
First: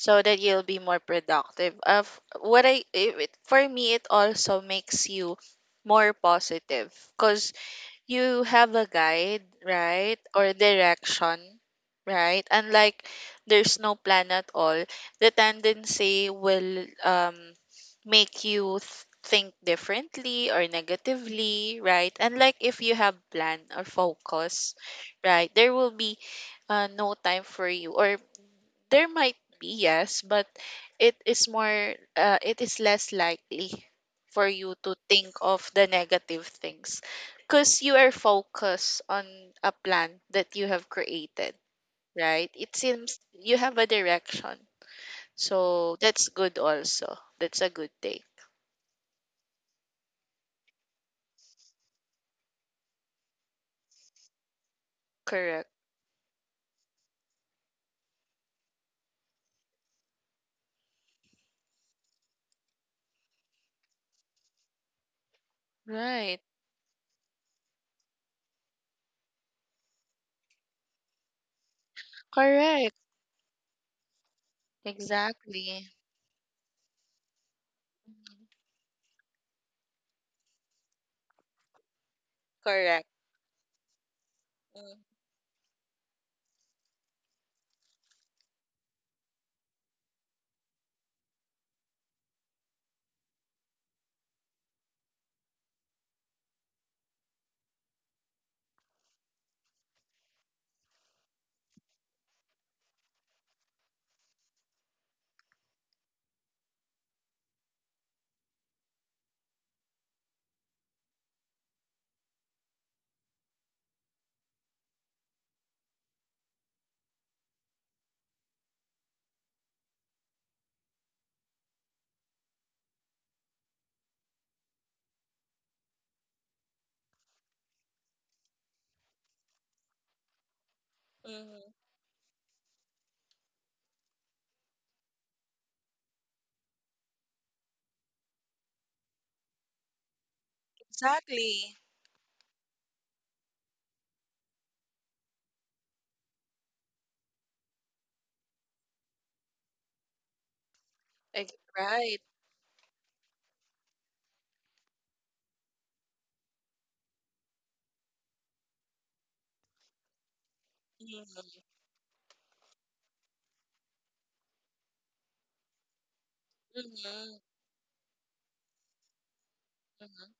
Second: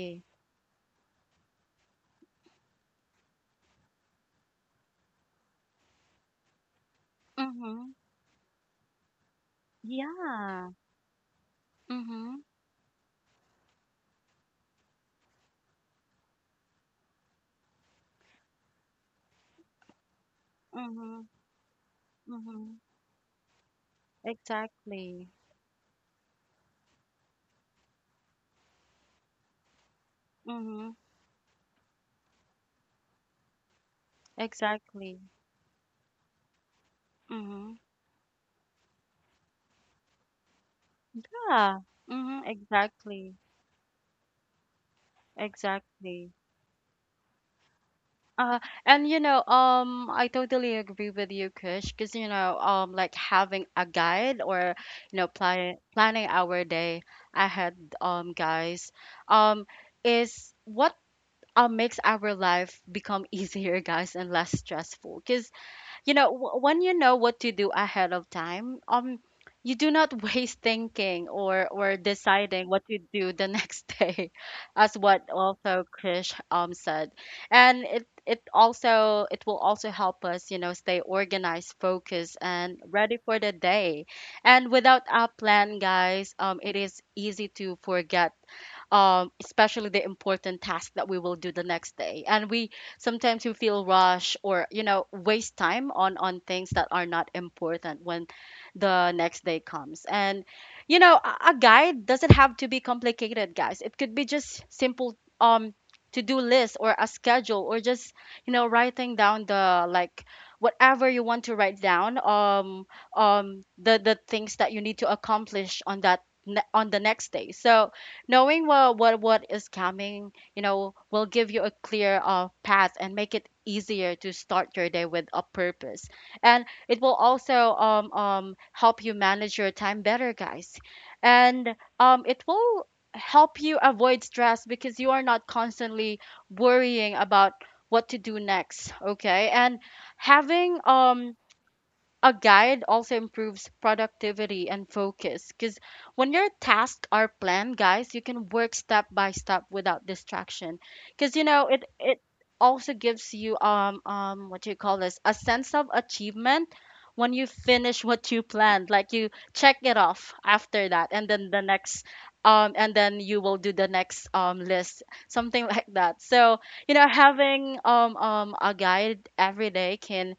So that you'll be more productive. Of what I it, it- for me, it also makes you more positive because
Mhm.
you have a guide, right? Or
Yeah.
direction,
Mhm.
right? And like, there's no plan at all, the tendency will make you think differently or
Mhm.
negatively, right? And like,
Mhm.
if you have plan or focus,
Exactly.
right, there will be no time for you, or there might be, yes, but
Mhm.
it is more it is less likely for you to
Exactly.
think of the negative things
Mhm.
because you are focused on a plan that you have created,
Yeah. Mhm.
right? It seems
Exactly.
you have a direction. So that's
Exactly.
good also. That's a good take.
Uh, and you know, I totally agree with you, Krish, because you know, like having a guide or you know,
Correct.
planning our day ahead, guys, um, is what makes our life become easier, guys, and less stressful. Because you know,
Right.
when you know what to do ahead of time, you do not waste thinking or deciding what
Correct.
to do the next day, as what also
Exactly.
Krish said, and it
Mhm.
it also it will also help us, you know, stay organized, focused, and
Correct.
ready for the day. And without a plan, guys, it is easy to forget, especially the important task that we will do the next day. And we sometimes we feel rush or you know waste time on things that are not important when the next day comes. And you know a guide doesn't have to be complicated, guys. It could be just simple to-do list or a schedule or just you know writing down the, like, whatever you want to write down, the things that you need to accomplish on that on the next day. So knowing what is coming, you know, will give you a clear path and make it easier to start your day with a purpose. And it will also help you manage your time better, guys.
Mm-hmm.
And it will help you avoid stress because you are not constantly worrying about what to do next, okay? And having
Exactly.
a guide also improves productivity and focus because when your tasks are planned, guys, you can work step by step without distraction, because you
Ex-
know it
Right.
it also gives you what do you call this, a sense of achievement when you finish what you planned, like you check it off after that, and
Mm-hmm.
then the next and then you will do the next list, something like that. So you know
Mm-hmm.
having a guide every day
Mm-hmm.
can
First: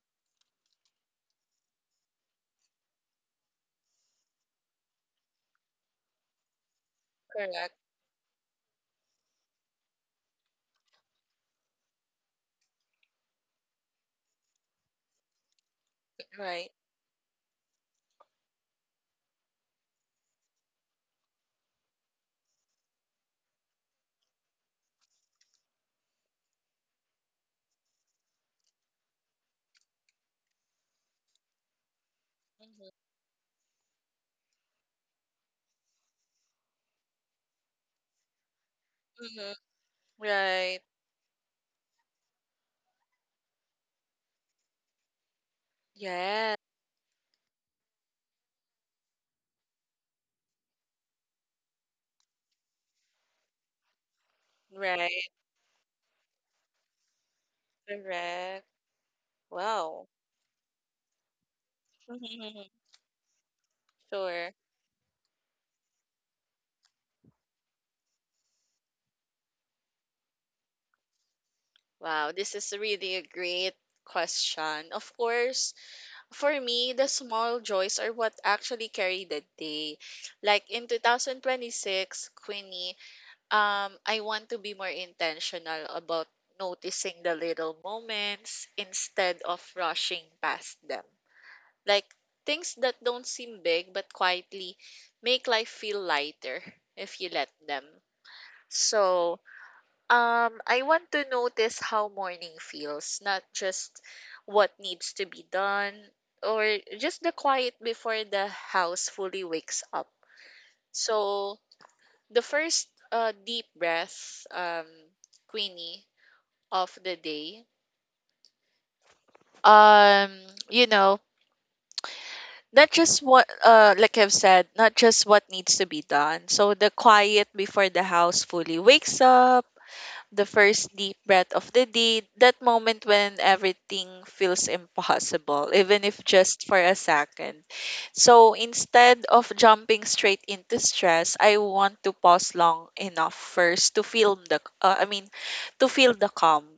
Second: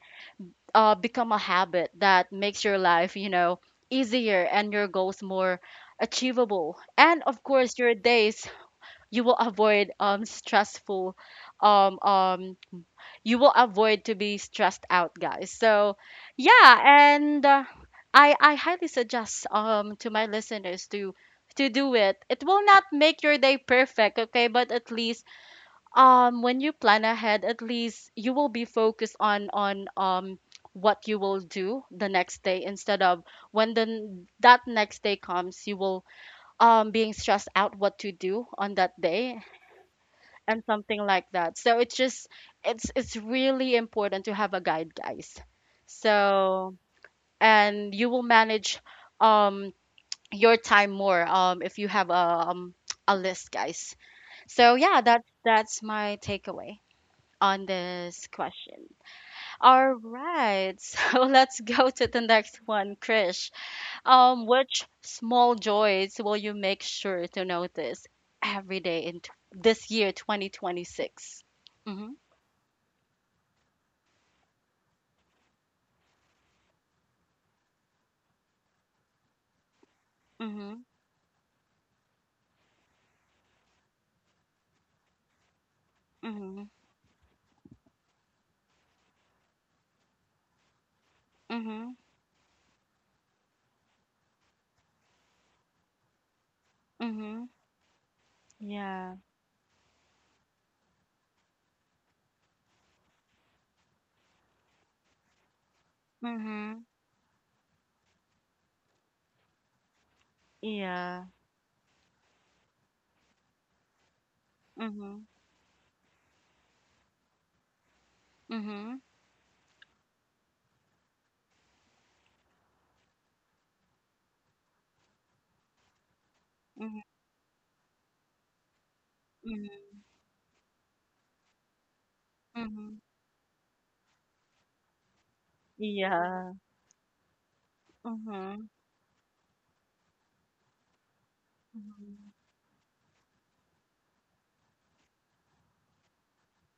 become a habit that makes your life, you know, easier and your goals more achievable. And of
Correct.
course, your days, you will avoid stressful um um you will avoid to be stressed out, guys. So,
Right.
yeah, and I highly suggest to my listeners to do it. It will not make your day perfect, okay, but at least, when you plan ahead, at least you will be focused on what you will do the next day
Mhm.
instead of when that next day comes, you will being stressed out what to do on that day
Mhm.
and
Right.
something like that. So it's just it's really important to have a guide, guys.
Yeah.
So, and you will manage um your time more, if you have a list, guys. So yeah,
Right.
that's my takeaway on this
Correct.
question. All
Wow.
right, so let's go to the next one, Krish.
Sure.
Which small joys will you make sure to notice every day this year, 2026? Mm-hmm,
Wow, this is really a great question. Of course, for me, the small joys are what actually carry the day. Like,
mm-hmm,
in 2026, Queenie, I want to be more intentional about
mm-hmm,
noticing the little moments instead of rushing past them.
mm-hmm,
Like, things that don't seem big but quietly make life feel lighter if you
mm-hmm,
let them.
yeah,
So, I want to notice how morning feels, not just what needs to be done, or
mm-hmm,
just the quiet before the house fully wakes up.
yeah,
So, the first deep breath,
mm-hmm,
Queenie, of the day,
mm-hmm,
um, you know, not just what uh, like I've said, not just what needs to be done. So the
mm-hmm,
quiet before the house fully wakes up,
mm-hmm,
the first deep breath of the day, that
mm-hmm,
moment when everything feels impossible, even if
yeah,
just for a second. So
mm-hmm,
instead of jumping straight into stress, I want to
mm-hmm,
pause long enough first to feel the to feel the calm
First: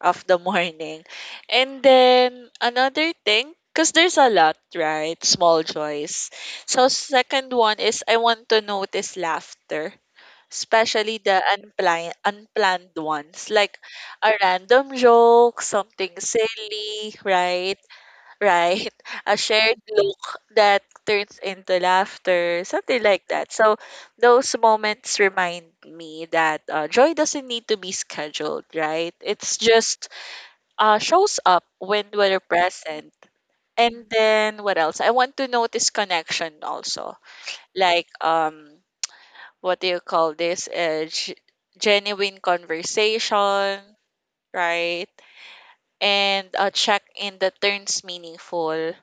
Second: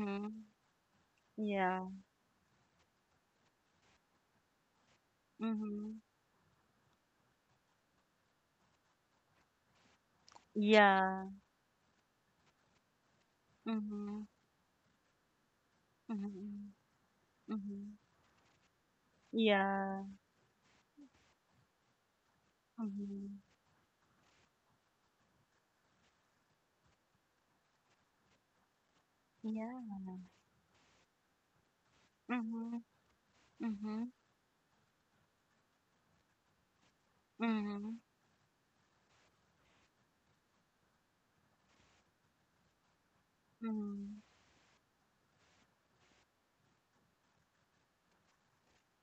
of the morning. And
yeah,
then another thing, because there's a lot, right? Small
mm-hmm,
joys. So second one is, I want to notice laughter, especially
yeah,
the unplanned ones, like
mm-hmm.
a random joke, something
Mhm,
silly, right?
mhm.
Right. A shared
Yeah.
look that turns into laughter, something like
Mhm.
that. So those moments remind me that joy doesn't need to be scheduled, right? It's
Yeah.
just shows up when we're
Mhm,
present. And
mhm,
then what else? I want to notice connection also.
mhm,
Like, um, what do you call this? Genuine conversation,
mhm,
right? And a check in that turns meaningful.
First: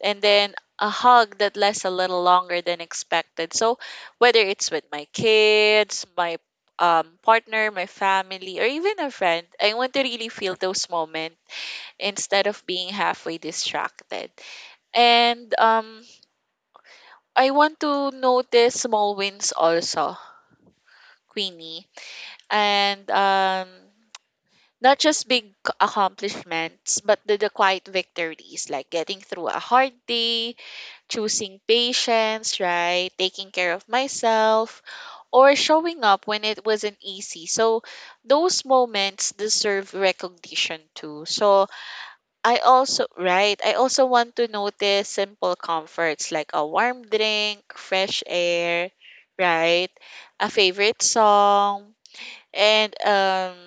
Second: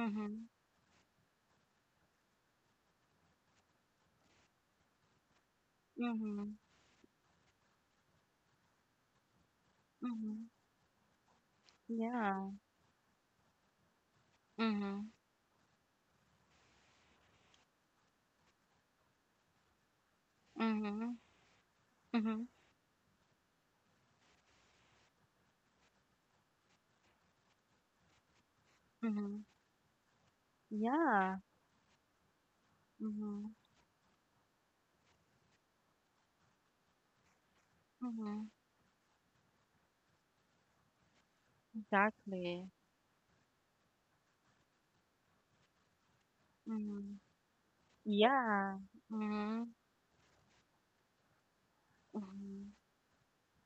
And then a hug that lasts a little longer than expected. So whether it's with my kids, my
mhm,
partner, my family, or even a friend, I want to really
mhm.
feel those moments instead
Yeah.
of being halfway distracted.
Mhm,
And I want to notice small wins also,
mhm,
Queenie,
mhm,
and not just big accomplishments, but the quiet victories like getting
mhm.
through a hard day,
Yeah.
choosing patience, right, taking
Mhm,
care of myself, or showing up when it wasn't easy. So
mhm.
those moments deserve recognition too. So I
Exactly.
also right, I also want to notice simple comforts like a warm
Mhm.
drink, fresh
Yeah.
air,
Mhm,
right? A favorite song,
mhm.
and um,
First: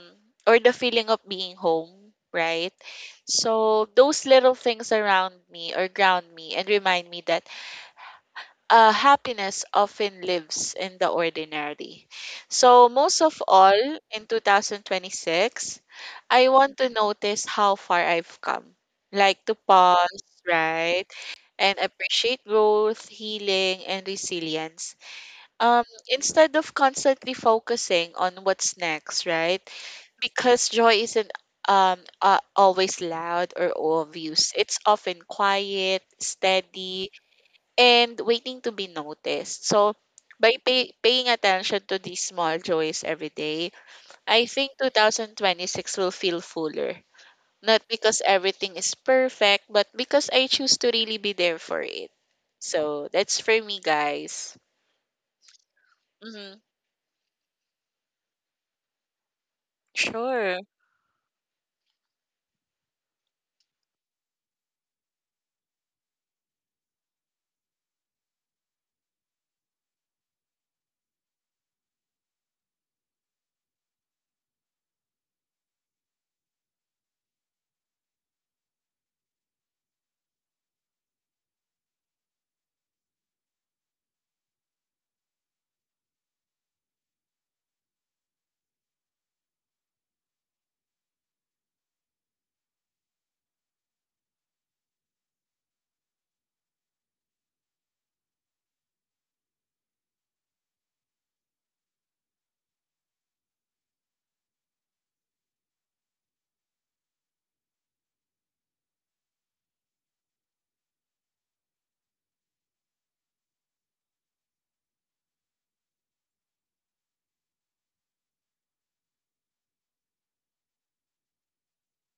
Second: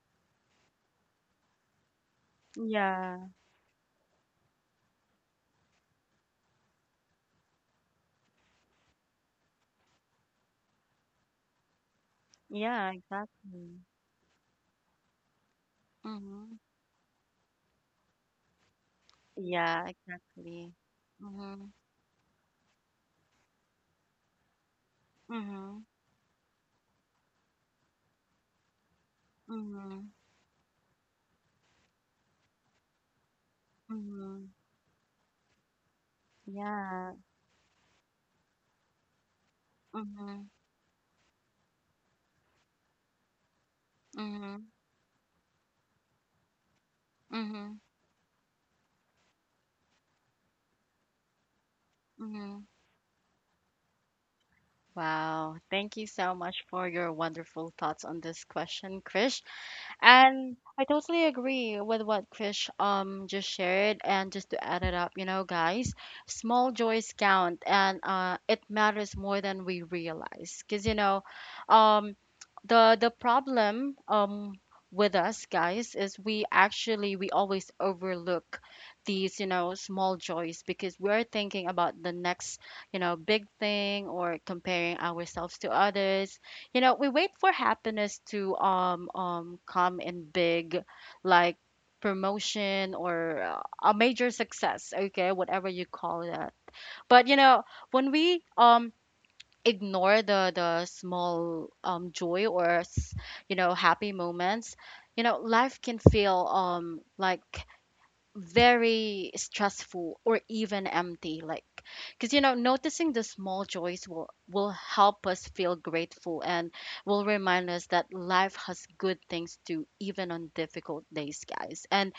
or the feeling of being home, right?
Yeah.
So those little things around me or ground me and remind me that happiness often lives in the ordinary. So,
Yeah,
most of all,
exactly.
in 2026, I
Mhm.
want to notice how far I've come. Like, to
Yeah,
pause,
exactly.
right?
Mhm,
And appreciate growth, healing, and resilience.
mhm,
Instead of constantly focusing on what's next, right?
mhm,
Because joy isn't um always loud or
mhm.
obvious. It's often quiet, steady,
Yeah.
and waiting to be noticed. So
Mhm.
by paying attention to these small joys every day, I
Mhm,
think 2026 will feel fuller.
mhm,
Not because everything is perfect, but because I choose to really be there for it.
mhm.
So that's for me, guys.
Wow. Thank you so
Mm-hmm.
much for your wonderful thoughts on this question, Krish. And
Sure.
I totally agree with what Krish just shared. And just to add it up, you know, guys, small joys count, and it matters more than we realize. Cause, you know, um, the problem, with us, guys, is we always overlook these, you know, small joys, because we're thinking about the next, you know, big thing, or comparing ourselves to others. You know, we wait for happiness to come in big, like promotion or a major success. Okay, whatever you call that. But, you know, when we ignore the small joy or you know, happy moments, you know, life can feel like very stressful or even empty, like, because, you know, noticing the small joys will help us feel grateful and will remind us that life has good things to, even on difficult days, guys. And,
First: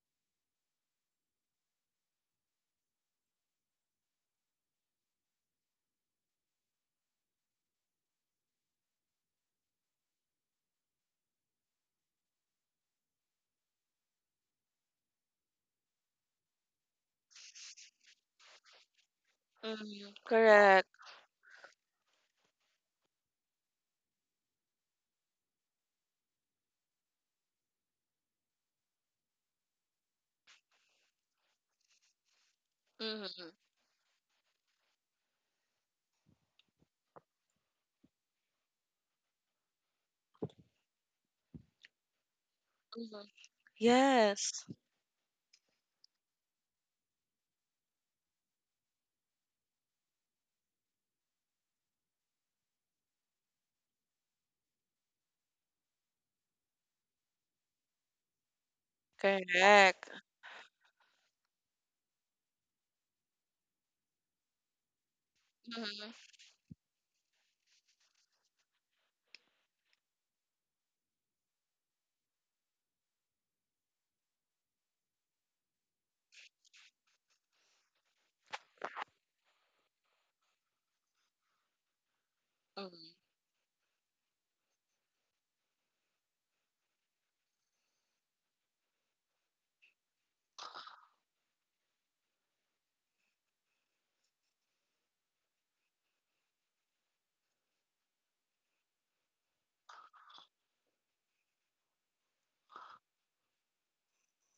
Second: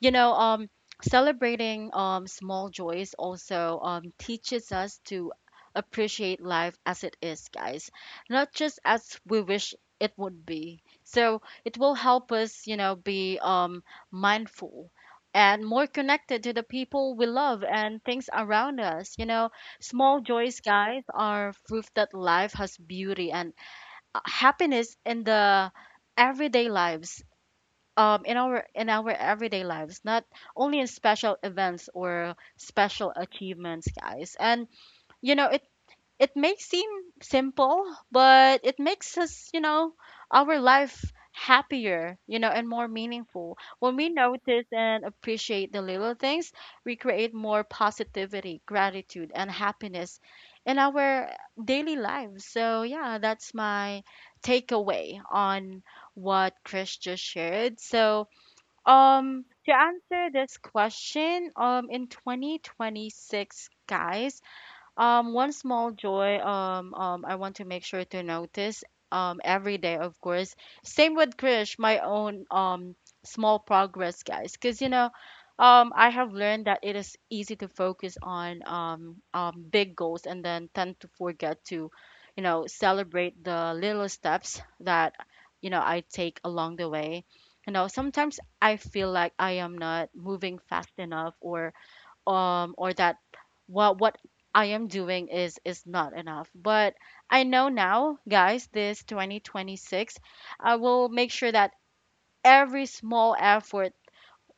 you know, celebrating small joys also teaches us to appreciate life as it is, guys, not just as we wish it would be. So it will help us, you know, be mindful and more connected to the people we love and things around us. You know,
Mm-hmm.
small joys,
Correct.
guys, are proof that life has beauty and happiness in the everyday lives. In our everyday lives, not only in special events or special
Mm-hmm.
achievements, guys. And, you know, it may seem simple, but it makes us, you know, our life happier, you know, and more
Mm-hmm.
meaningful. When we
Yes.
notice and appreciate the little things, we create more positivity, gratitude, and happiness in our daily lives. So yeah, that's my takeaway on what Chris just shared. So, to
Correct.
answer this question, in 2026, guys, one small
Mm-hmm.
joy, I want to make sure to notice, every day, of course. Same with Krish, my own, small progress, guys. Because, you know, I have learned that it is easy to focus on, big goals, and then tend to forget to, you know,
Mm-hmm.
celebrate the little steps that, you know, I take along the way. You know, sometimes I feel like I am not moving fast enough or that what I am doing is not enough. But I know now, guys, this 2026, I will make sure that every small effort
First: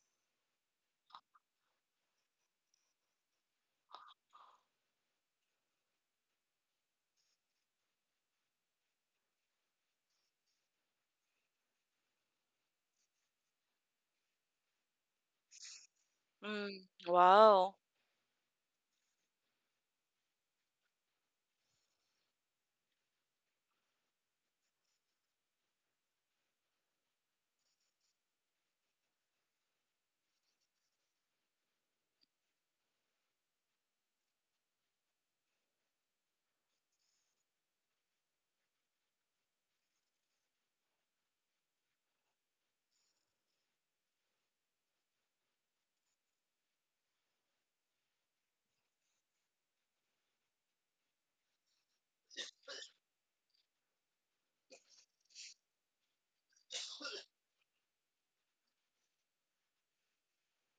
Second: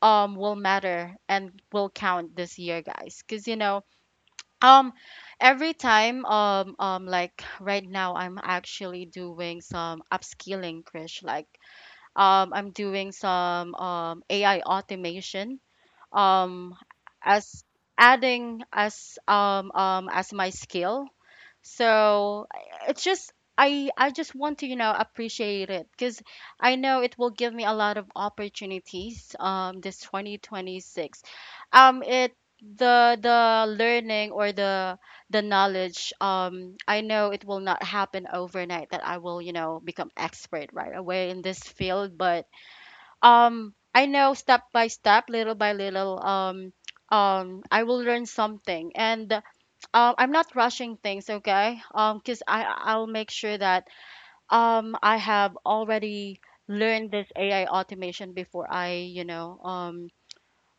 will matter and will count this year, guys. Cause, you know, um every time like right now, I'm actually doing some upskilling, Krish. Like, I'm doing some AI automation um,
Mm-hmm.
as
Wow.
adding as my skill. So it's just, I just want to, you know, appreciate it, because I know it will give me a lot of opportunities, this 2026. It The learning or the knowledge, I know it will not happen overnight that I will, you know, become expert right away in this field. But I know, step by step, little by little, I will learn something, and I'm not rushing things, okay? Cuz I'll make sure that I have already learned this AI automation before I, you know, um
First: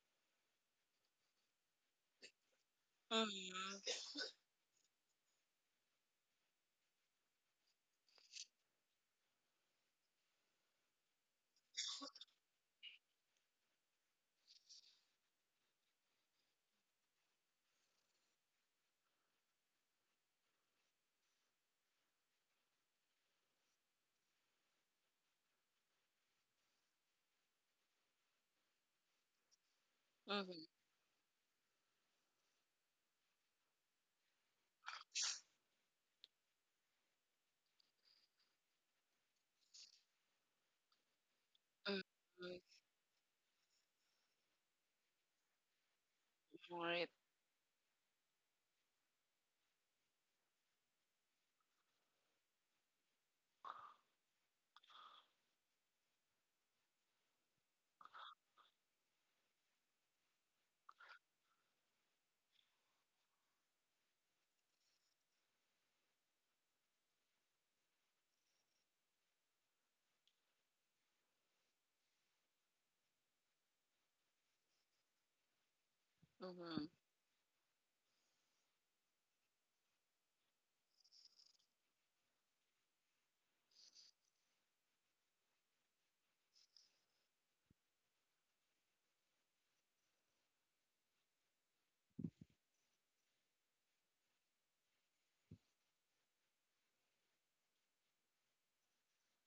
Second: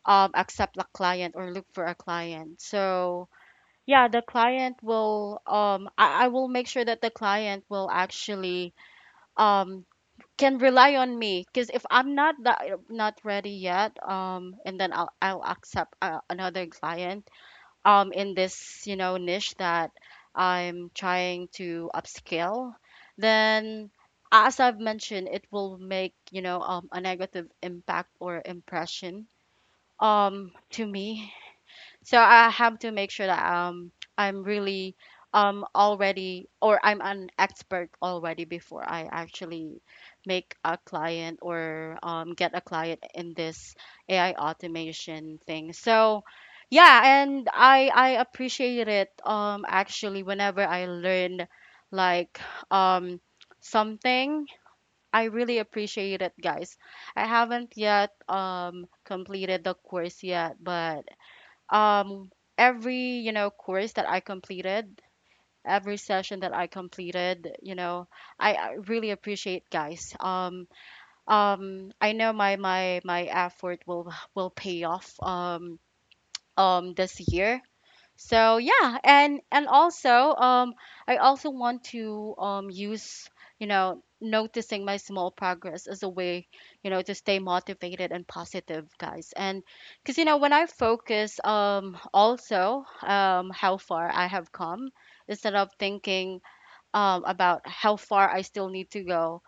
um accept a client or look for a client. So
Mm-hmm.
yeah, the client will I will make sure that the client will actually um can rely on me, because if I'm not that not ready yet, and then I'll accept another client, in this, you know, niche that I'm trying to upscale, then as I've mentioned, it will make, you know, a negative impact or impression,
Mm-hmm.
to me. So I have to make sure that I'm really already, or I'm an expert already, before I actually make a client or get
Mm-hmm.
a client in this AI automation thing. So
Right.
yeah, and I appreciate it, actually, whenever I learn, like, um something, I really appreciate it, guys. I haven't yet completed the course yet, but um every, you know, course that I completed, every session that I completed, you know, I really appreciate, guys. I know my my effort will pay off,
Mm-hmm.
this year. So yeah, and also, I also want to use, you know, noticing my small progress as a way, you know, to stay motivated and positive, guys. And cuz, you know, when I focus also how far I have come, instead of thinking about how far I still need to go,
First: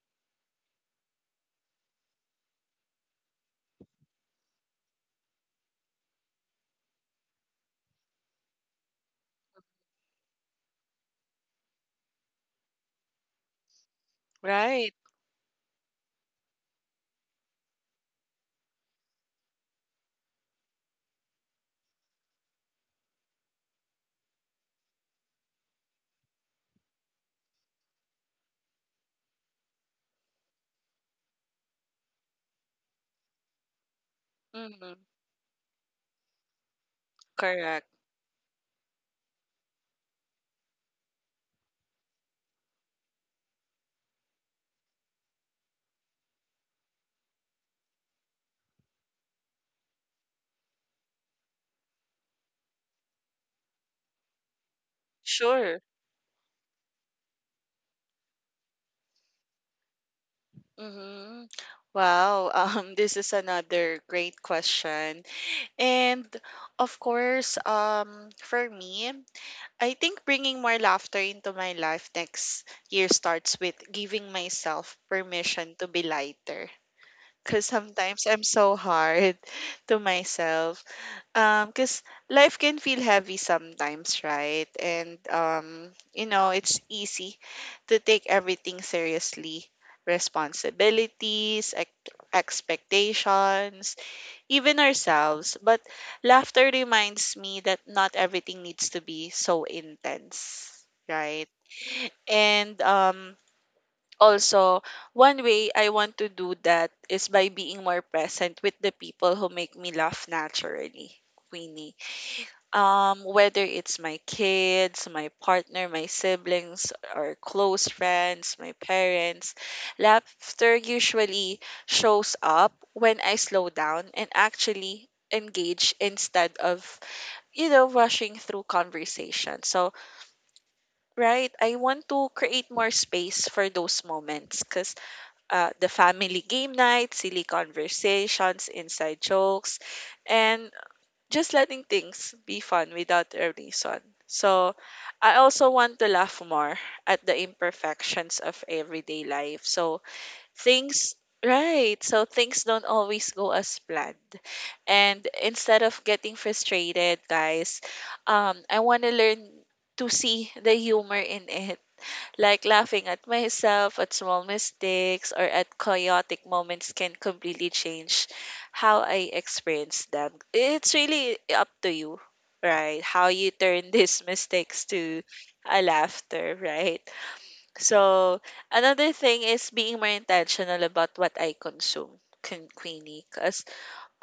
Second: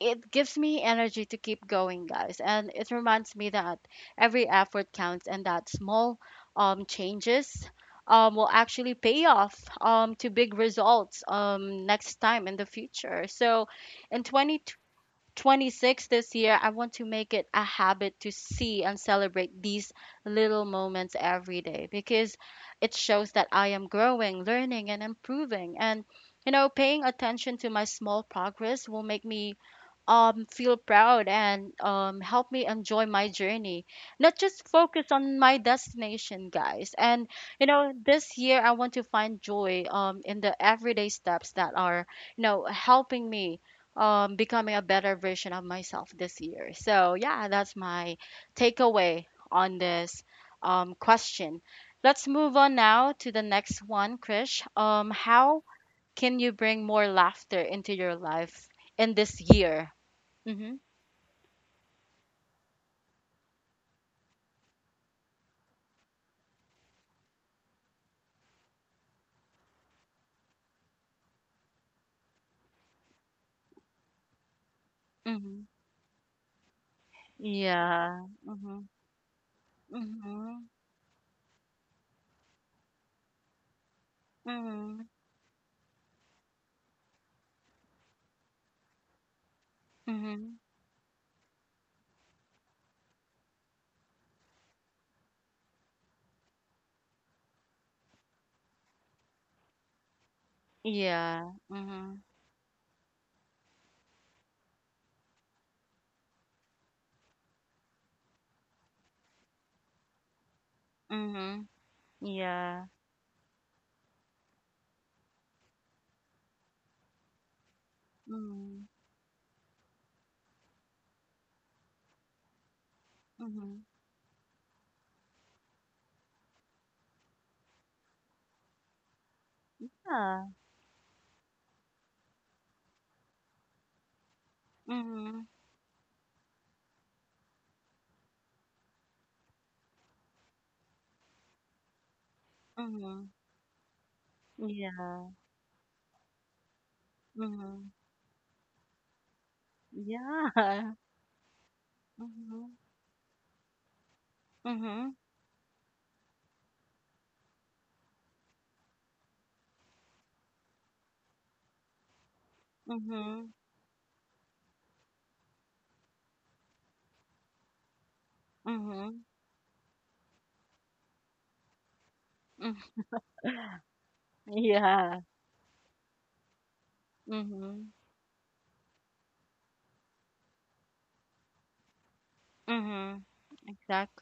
it gives me energy to keep going, guys, and it reminds me that every effort counts, and that small, changes will actually pay off, to big results, next time in the future. So in twenty.
Right.
26 this year, I want to make it a habit to see and celebrate these little moments every day, because it shows that I am growing, learning, and improving. And, you know, paying attention to my small progress will make me, feel proud, and help me enjoy my journey, not just
Mhm.
focus on my destination, guys. And, you
Correct.
know, this year I want to find joy, in the everyday steps that are, you know, helping me, becoming a better version of myself this year. So yeah, that's my takeaway on this, question. Let's move on now to the next one, Krish. How
Sure.
can you bring more laughter into your life in this year? Mm-hmm.
Mhm. Wow. This is another great question. And of course, for me, I think bringing more laughter into my life next year starts with giving myself
Mm-hmm.
permission to be lighter. Because sometimes
Yeah.
I'm so
Mm-hmm.
hard to
Mm-hmm.
myself. Because life can feel heavy sometimes, right?
Mm-hmm.
And you know, it's easy to take everything seriously.
Mm-hmm.
Responsibilities, expectations, even ourselves. But laughter reminds me that not everything needs to be so intense, right?
Yeah. Mm-hmm.
And also, one way I want to do that is by being more present with the people who make me laugh naturally,
Mm-hmm.
Queenie,
Yeah.
whether it's my kids, my partner, my siblings, or close friends, my
Mm-hmm.
parents, laughter usually shows up when I slow
Mm-hmm.
down and actually engage instead of, you know, rushing through conversation. So,
Yeah.
right, I want to create more space for those moments because
Mm-hmm.
the family game night, silly conversations, inside jokes, and just letting things be fun
Mm-hmm.
without a reason. So,
Yeah.
I also want to laugh more at the
Mm-hmm.
imperfections of everyday life. So,
Yeah.
things, things
Mhm.
don't always go as planned.
Mhm.
And instead of getting frustrated, guys, I want to learn to see the humor in it, like laughing at
Mhm.
myself, at small mistakes, or at chaotic moments can completely change how
Mhm.
I experience them. It's really up to you,
Mm.
right? How you turn these mistakes
Yeah.
to a laughter, right?
Mhm.
So another thing is being more intentional about what I consume, Queenie,
Mhm.
because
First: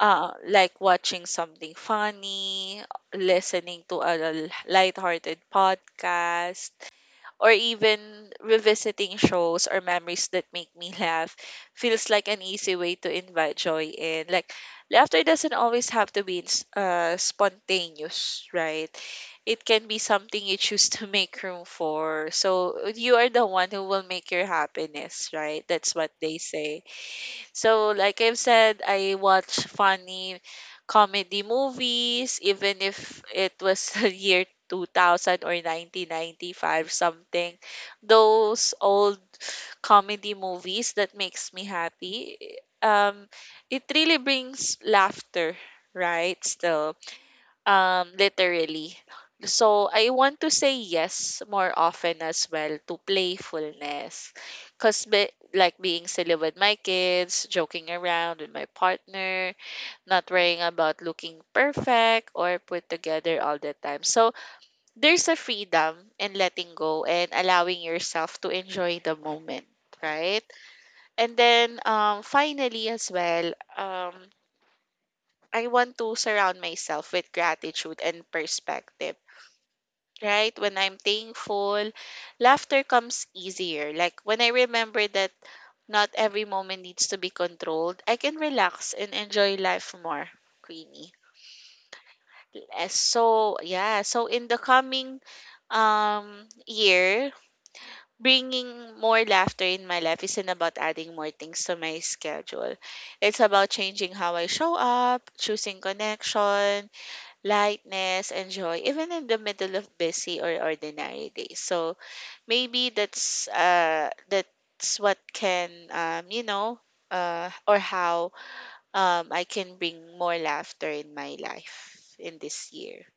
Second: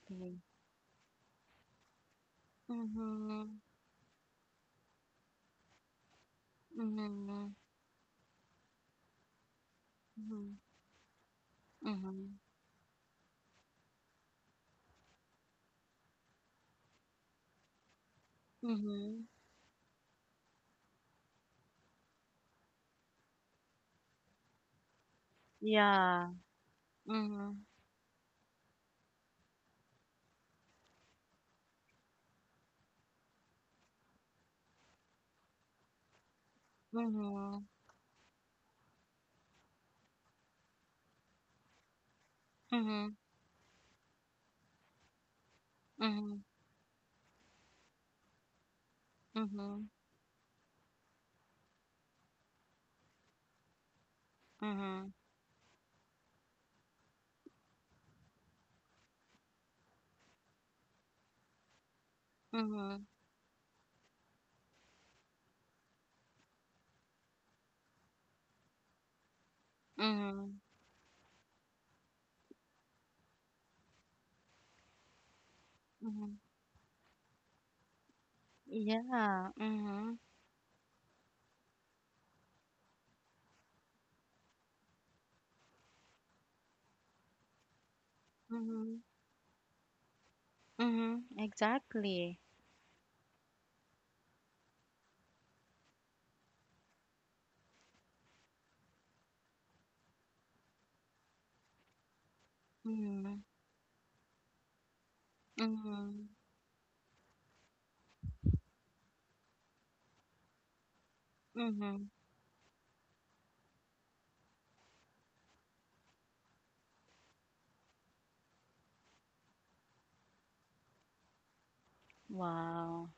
like watching something funny,
Mhm.
listening to a lighthearted podcast, or
Mhm.
even revisiting shows or memories that
Mhm.
make me laugh feels like
Mhm.
an easy way to invite joy in. Like, laughter doesn't always have to be spontaneous, right?
Mhm.
It can be something you choose to make room for. So, you are the one who will make your happiness, right? That's what
Yeah.
they say.
Mhm.
So, like I've said, I watch funny comedy movies, even if it was the year 2000 or 1995 something.
Mhm.
Those old comedy movies that makes me happy.
Mhm.
Um, it really brings laughter, right?
Mhm.
Still um, literally.
Mhm.
So I want to say yes more often as well to playfulness because,
Mhm.
be, like being silly with my kids, joking around with my partner, not worrying about looking perfect or put
Mhm.
together all the time. So there's a freedom in letting go and allowing yourself to enjoy the moment, right?
Mhm.
And then um, finally as well, um, I want to
Mhm.
surround myself with gratitude and perspective,
Yeah. Mhm.
right? When I'm thankful, laughter comes easier. Like, when I remember that not every moment needs to be controlled, I can relax
Mhm.
and enjoy life more, Queenie.
Mhm. Exactly.
Eh, so, yeah, so in the coming year, bringing more laughter in my life isn't about adding more things to my schedule. It's
Mhm.
about changing how I show up, choosing
Mhm.
connection, lightness, and joy, even in the middle of busy or ordinary days. So,
Mhm.
maybe that's uh, that's what can um, you know, uh, or how um, I can bring more laughter in my life in this year.
Wow.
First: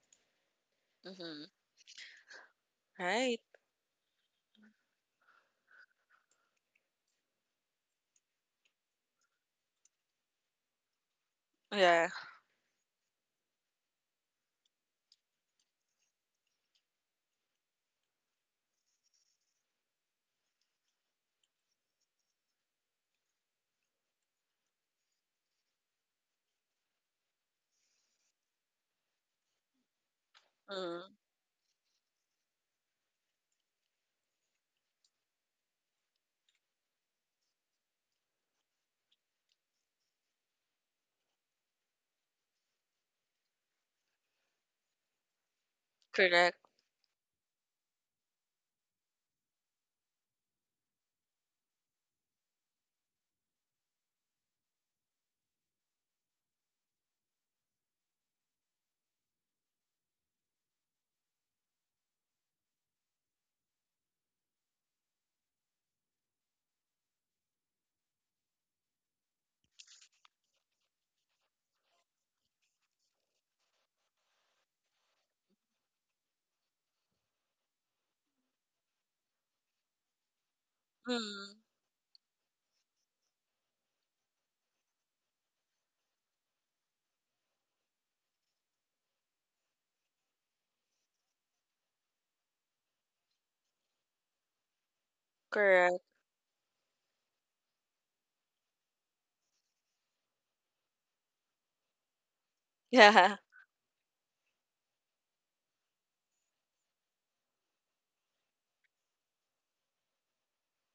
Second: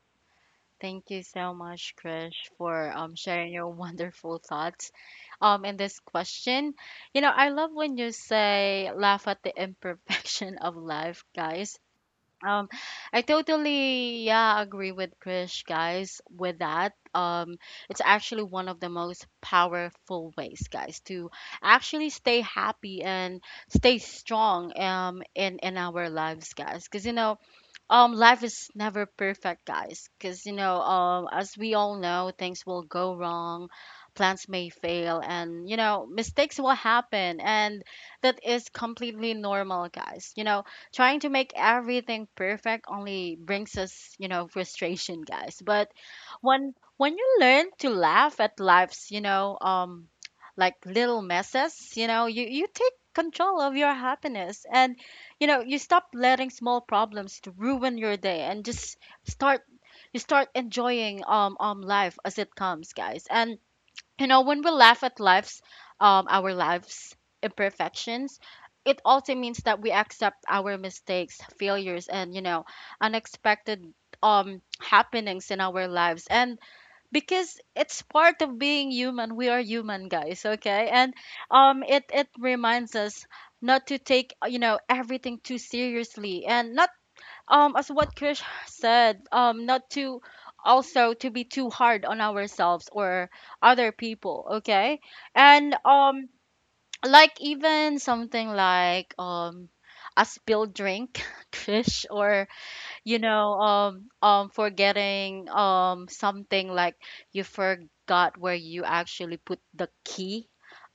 Thank you
Mm-hmm.
so much, Krish, for
Right.
sharing your wonderful thoughts, in this question. You know, I love when you say laugh at the imperfection of life, guys.
Yeah.
Um, I totally, yeah, agree with Krish, guys, with that. It's actually one of the most powerful ways, guys, to actually stay happy and stay strong, in our lives, guys. Because, you know, life is never perfect, guys, because, you know,
Mm.
as we all know, things will go wrong, plans may fail, and, you know, mistakes will happen, and that is completely normal, guys. You know, trying to make everything perfect only brings us, you know, frustration, guys. But
Correct.
when you learn to laugh at life's, you know, like little messes, you know, you take control of your happiness, and, you know, you stop letting small problems to ruin your day, and just start, you start enjoying life as it comes, guys. And, you know, when we laugh at life's our lives' imperfections, it also means that we accept our mistakes, failures, and, you know, unexpected, happenings in our lives, and because it's part of being human. We are human, guys, okay? And
Mm.
it it reminds us not to take, you know, everything too seriously, and not, as what Krish said, not to also to be too hard on ourselves or other people, okay? And
Correct.
like even something like a spilled drink, Krish, or, you
Yeah.
know, forgetting something, like you forgot where you actually put the key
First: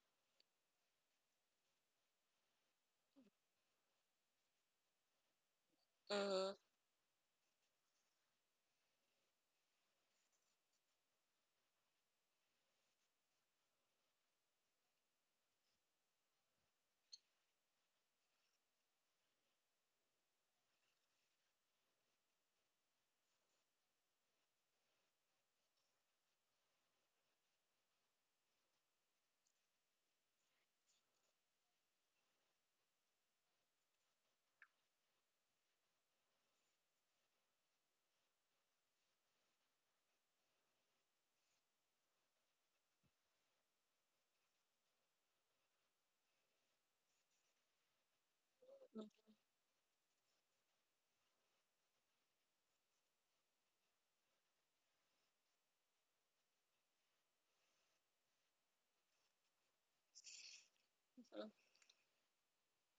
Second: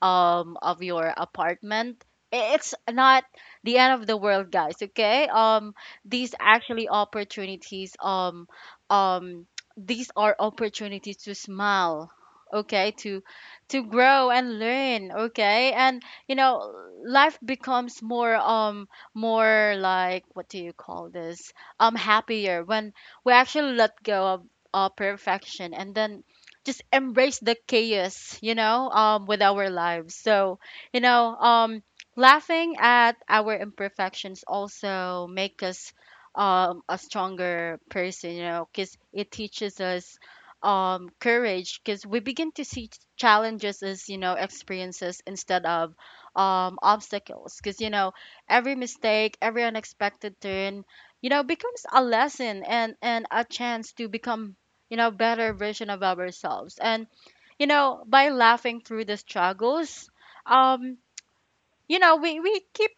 of your apartment. It's not the end of the world, guys. Okay, these
Mm.
actually opportunities. Um, these are opportunities to smile. Okay, to grow and learn. Okay, you know, life becomes more more like what do you call this happier when we actually let go of perfection and then just embrace the chaos with our lives. You know um Laughing at our imperfections also make us a stronger person, you know, because it teaches us courage, because we begin to see challenges as, you know, experiences instead of obstacles, because you know every mistake, every unexpected turn, you know, becomes a lesson and a chance to become, you know, better version of ourselves. And you know By laughing through the struggles, um you know, we keep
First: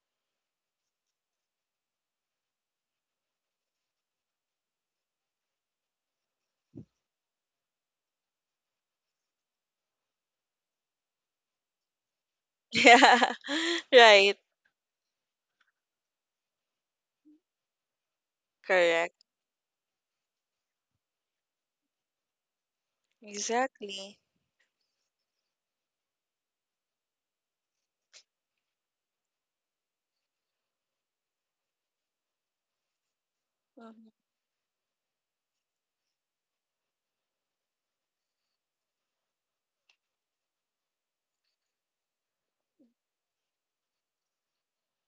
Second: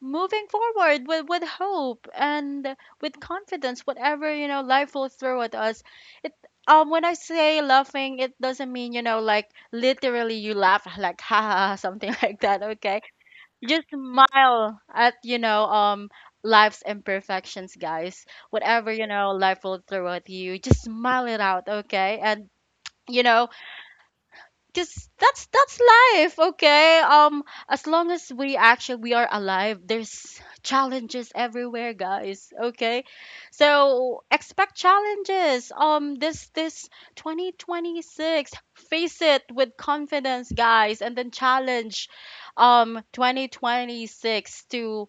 moving forward with hope and with confidence whatever, you know, life will throw at us. It When I say laughing, it doesn't mean, you know, like literally you laugh like ha ha ha, something like that, okay?
Yeah.
Just
Right.
smile at, you know, life's imperfections, guys. Whatever, you
Correct.
know, life will throw at you, just smile it out, okay? and you know
Exactly.
Because that's life, okay? As long as we actually we are alive, there's challenges everywhere, guys, okay?
Mhm.
So expect challenges, this this 2026, face it with confidence, guys, and then challenge 2026 to,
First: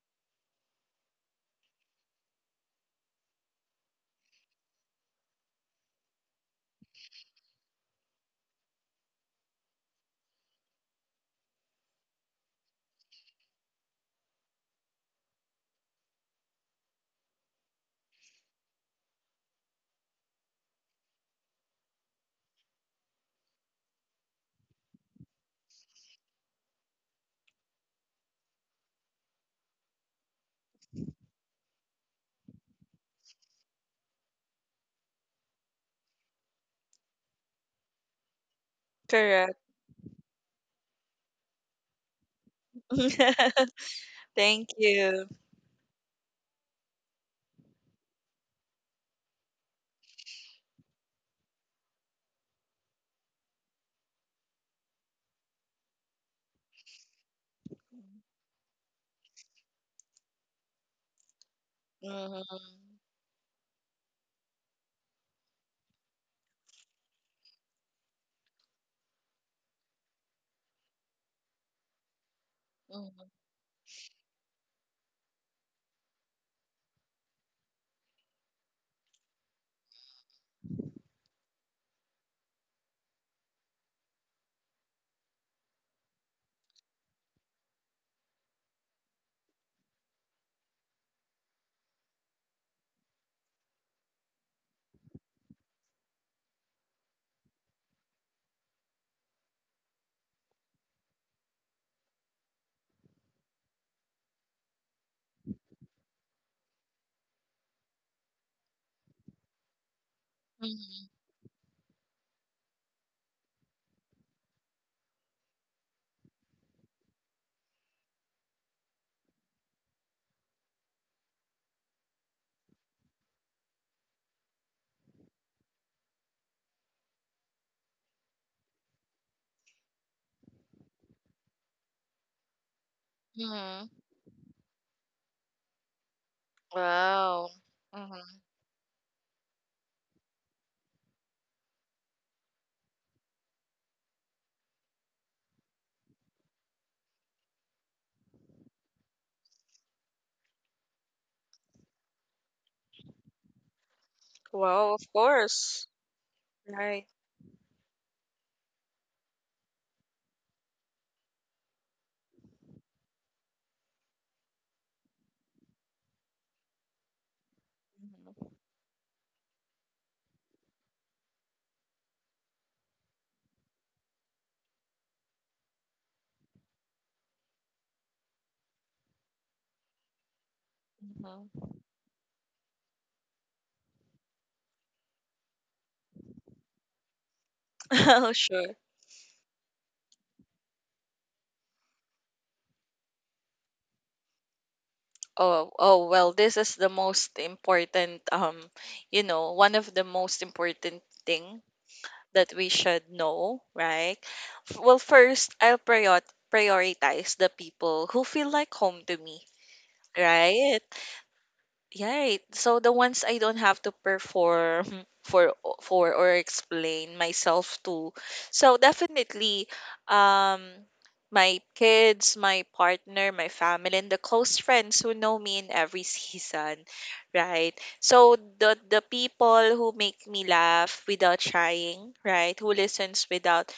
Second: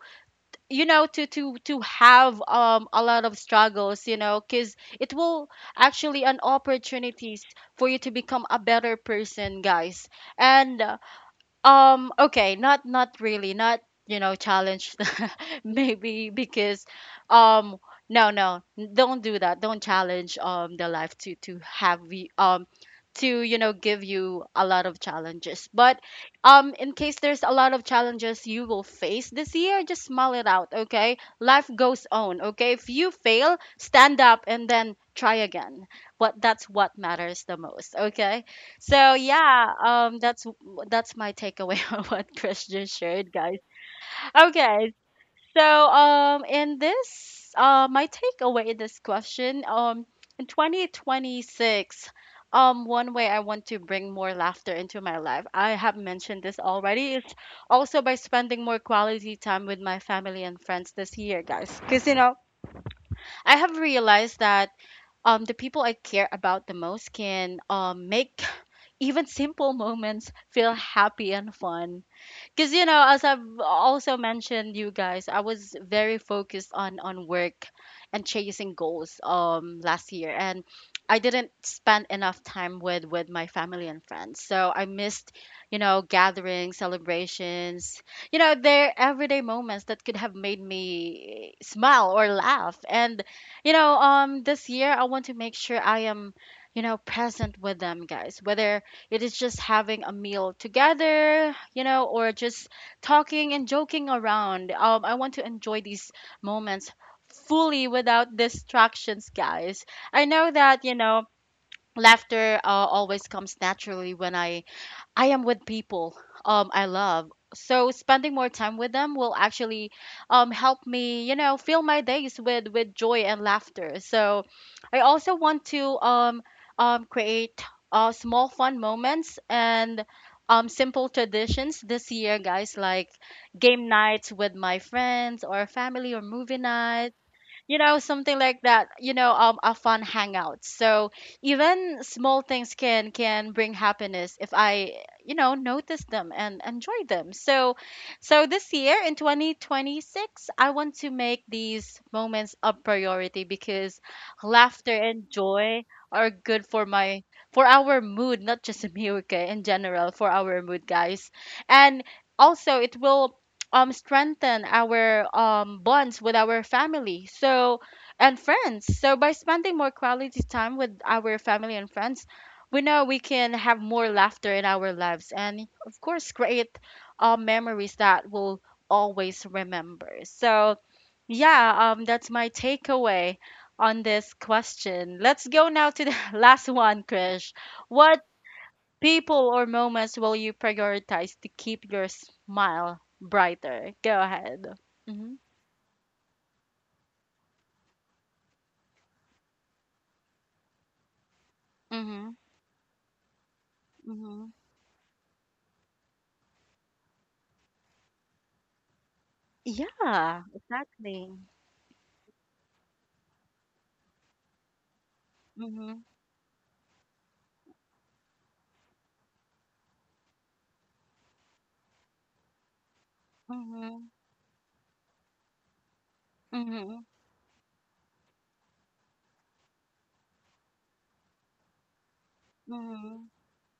you know, to have a lot of struggles, you know, because it will actually an opportunities for you to become a better person, guys. And okay, not really, not, you know, challenge maybe because um no, don't do that. Don't challenge the life to have you to, you know, give you a lot of challenges. But in case there's a lot of challenges you will face this year, just smile it out, okay? Life goes on, okay? If you fail, stand up and then try again. But that's what matters the most, okay? So
Correct.
yeah, that's my takeaway on what Chris just shared, guys.
Thank
Okay,
you.
so in this my takeaway in this question, in 2026, one way I want to bring more laughter into my life, I have mentioned this already, is also by spending more quality time with my family and friends this year, guys. Because you know,
Mm-hmm.
I have realized that the people I care about the most can make even simple moments feel happy and fun. Because you know, as
Mm-hmm.
I've also mentioned, you guys, I was very focused on work and chasing goals last year, and I didn't spend enough time with my family and friends, so I missed, you know, gatherings, celebrations, you know, their everyday moments that could have made me smile or laugh. And you know This year, I want to make sure I am, you know, present with them, guys, whether it is just having a meal together, you know, or just talking and joking around. I want to enjoy these moments fully without distractions, guys. I know that, you know, laughter always comes naturally when I am with people I love. So spending more time with them will actually help me, you know, fill my days with joy and laughter. So I also want to create small fun moments and simple traditions this year, guys, like
Mm-hmm.
game nights with my friends or family, or movie night,
Wow.
you know, something
Mm-hmm.
like that, you know, a fun hangout. So even small things can bring happiness if I, you know, notice them and enjoy them. So so this year in 2026, I want to make these moments a priority, because laughter
Well, of
and joy
course.
are good for
Right.
my for our mood, not just me, okay, in general, for our mood, guys. And also it will strengthen our bonds with our family so, and friends. So by spending more quality time with our family and friends, we know we can have more laughter in our lives, and of course, create memories that we'll always remember. So
Mm-hmm.
yeah, that's my takeaway on this question. Let's go now to the last one, Krish. What
Sure.
people or moments will you prioritize to keep your smile brighter? Go ahead. Mm-hmm.
Oh, oh, well, this is the most important, you know, one of the most important thing
Mm-hmm.
that we should know, right?
Mm-hmm.
Well, first, I'll prioritize the people who feel like home to me,
Yeah,
right?
exactly.
Yeah, right. So the ones I don't have to perform for
Mm-hmm.
for or explain myself to. So definitely um, my kids, my partner, my family,
Mm-hmm.
and the close friends who know me in every season,
Mm-hmm.
right? So the people who make me laugh without trying, right? Who
Mm-hmm.
listens without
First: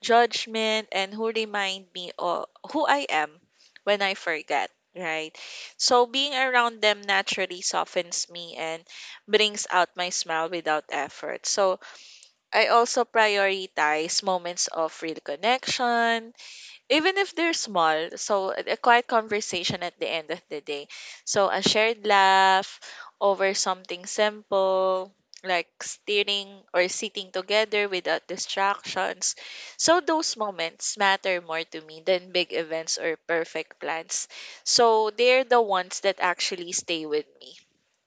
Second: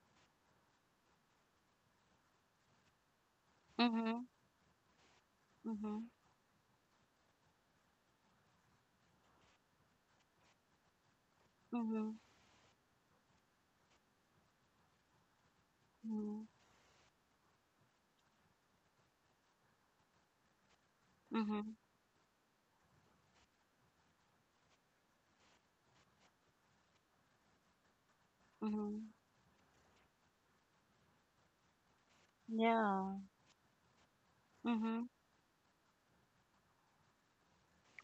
judgment and who remind me of who I am when I
Mm-hmm.
forget, right?
Mm-hmm.
So being around them naturally softens me and brings out my smile without effort. So
Mm-hmm.
I also prioritize moments of real connection, even if they're small, so a quiet conversation at the end of the day, so a
Mm-hmm.
shared laugh over something simple like steering, or sitting together without
Mm-hmm.
distractions. So those moments matter more to me than big events or
Yeah.
perfect plans, so
Mm-hmm.
they're the ones that actually stay with me,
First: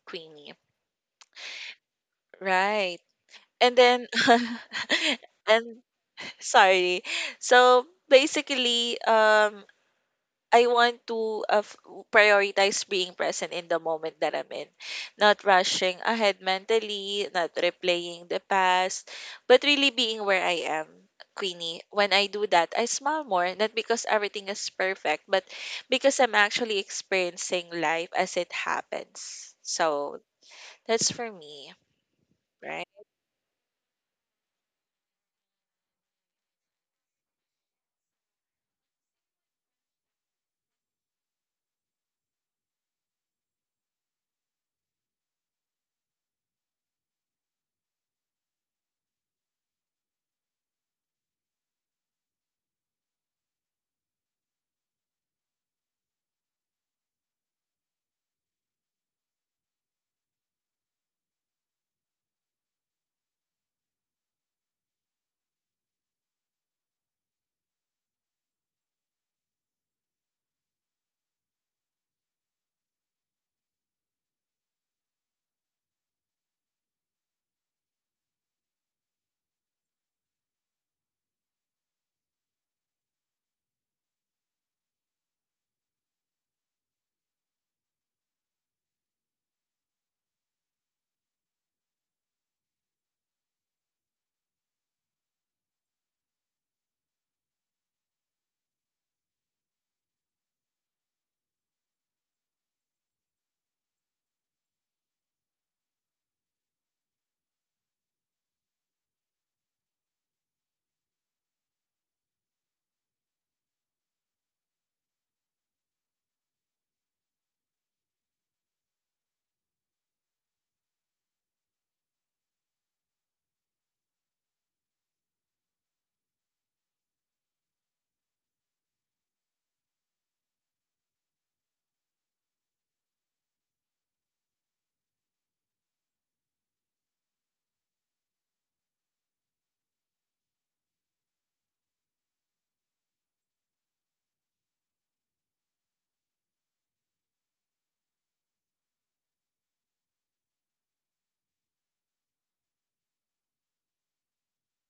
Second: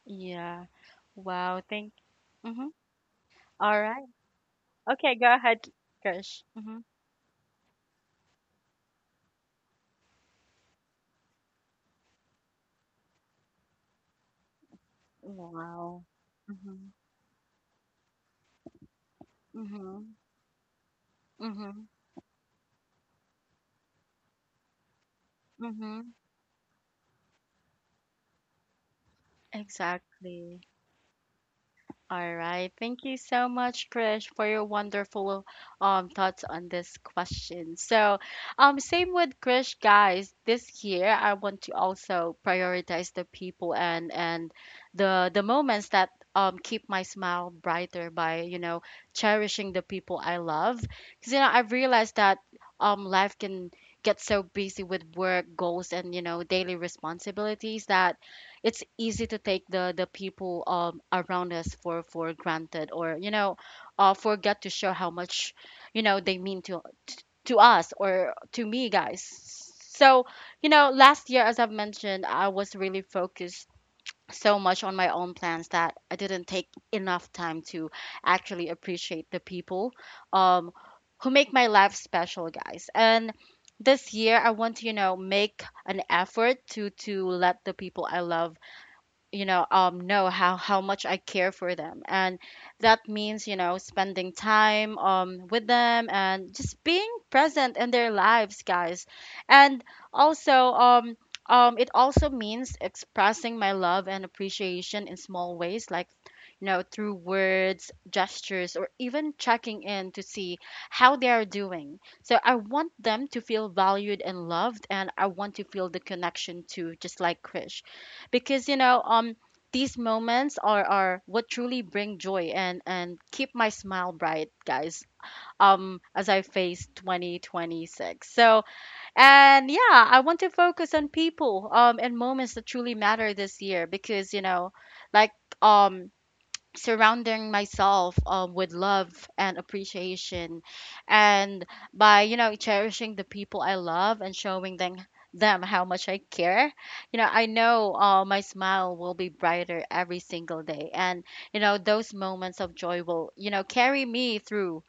Queenie,
Yeah. Wow. Thank. Mm-hmm.
right? And
All right.
then
Okay. Go ahead,
and
Krish. Mm-hmm.
sorry, so basically um, I want to prioritize being present in the moment that I'm in, not rushing
Wow.
ahead
Mm-hmm.
mentally, not replaying the past, but really
Mm-hmm.
being where I am. Queenie,
Mm-hmm.
when I do that, I smile more, not because everything is perfect, but
Mm-hmm.
because I'm actually experiencing life as it happens. So
Exactly.
that's for me,
All right. Thank
right?
you so much, Krish, for your wonderful thoughts on this question. So, same with Krish, guys. This year, I want to also prioritize the people and the moments that keep my smile brighter by, you know, cherishing the people I love. Because you know, I've realized that life can get so busy with work goals and, you know, daily responsibilities, that it's easy to take the people around us for granted, or you know, forget to show how much, you know, they mean to us or to me, guys. So, you know, last year, as I've mentioned, I was really focused so much on my own plans that I didn't take enough time to actually appreciate the people um who make my life special, guys. And this year, I want to, you know, make an effort to let the people I love, you know, know how much I care for them. And that means, you know, spending time with them and just being present in their lives, guys. And also it also means expressing my love and appreciation in small ways, like, you know, through words, gestures, or even checking in to see how they are doing. So I want them to feel valued and loved, and I want to feel the connection too, just like Krish. Because you know, these moments are what truly bring joy and keep my smile bright, guys, as I face 2026. So, and yeah, I want to focus on people and moments that truly matter this year, because you know, like, um surrounding myself with love and appreciation, and by, you know, cherishing the people I love and showing them how much I care, you know, I know, my smile will be brighter every single day. And you know, those moments of joy will, you know, carry me through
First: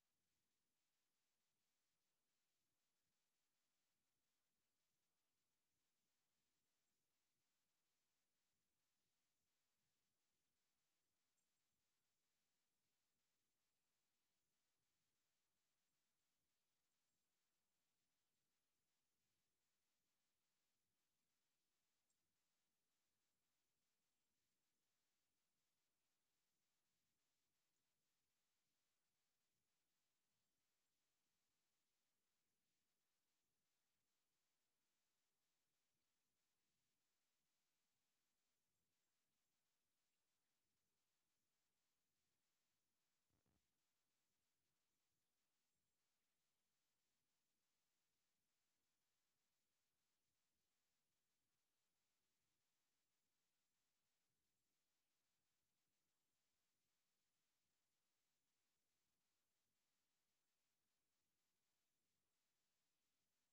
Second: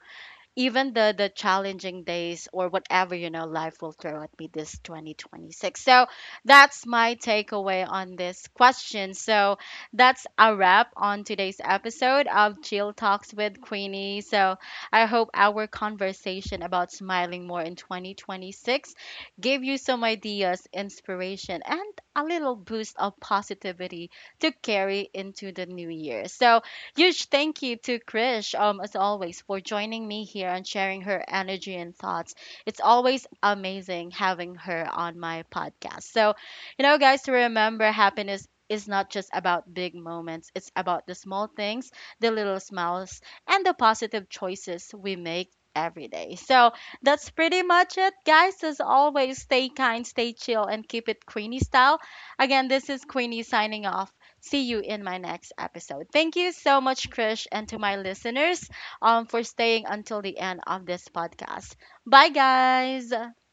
even the challenging days, or whatever, you know, life will throw at me this 2026. So that's my takeaway on this question. So that's a wrap on today's episode of Chill Talks with Queenie. So I hope our conversation about smiling more in 2026 gave you some ideas, inspiration, and a little boost of positivity to carry into the new year. So huge thank you to Krish, as always, for joining me here and sharing her energy and thoughts. It's always amazing having her on my podcast. So, you know, guys, to remember, happiness is not just about big moments, it's about the small things, the little smiles, and the positive choices we make every day. So that's pretty much it, guys. As always, stay kind, stay chill, and keep it Queenie style. Again, this is Queenie signing off. See you in my next episode. Thank you so much, Krish, and to my listeners, for staying until the end of this podcast. Bye, guys.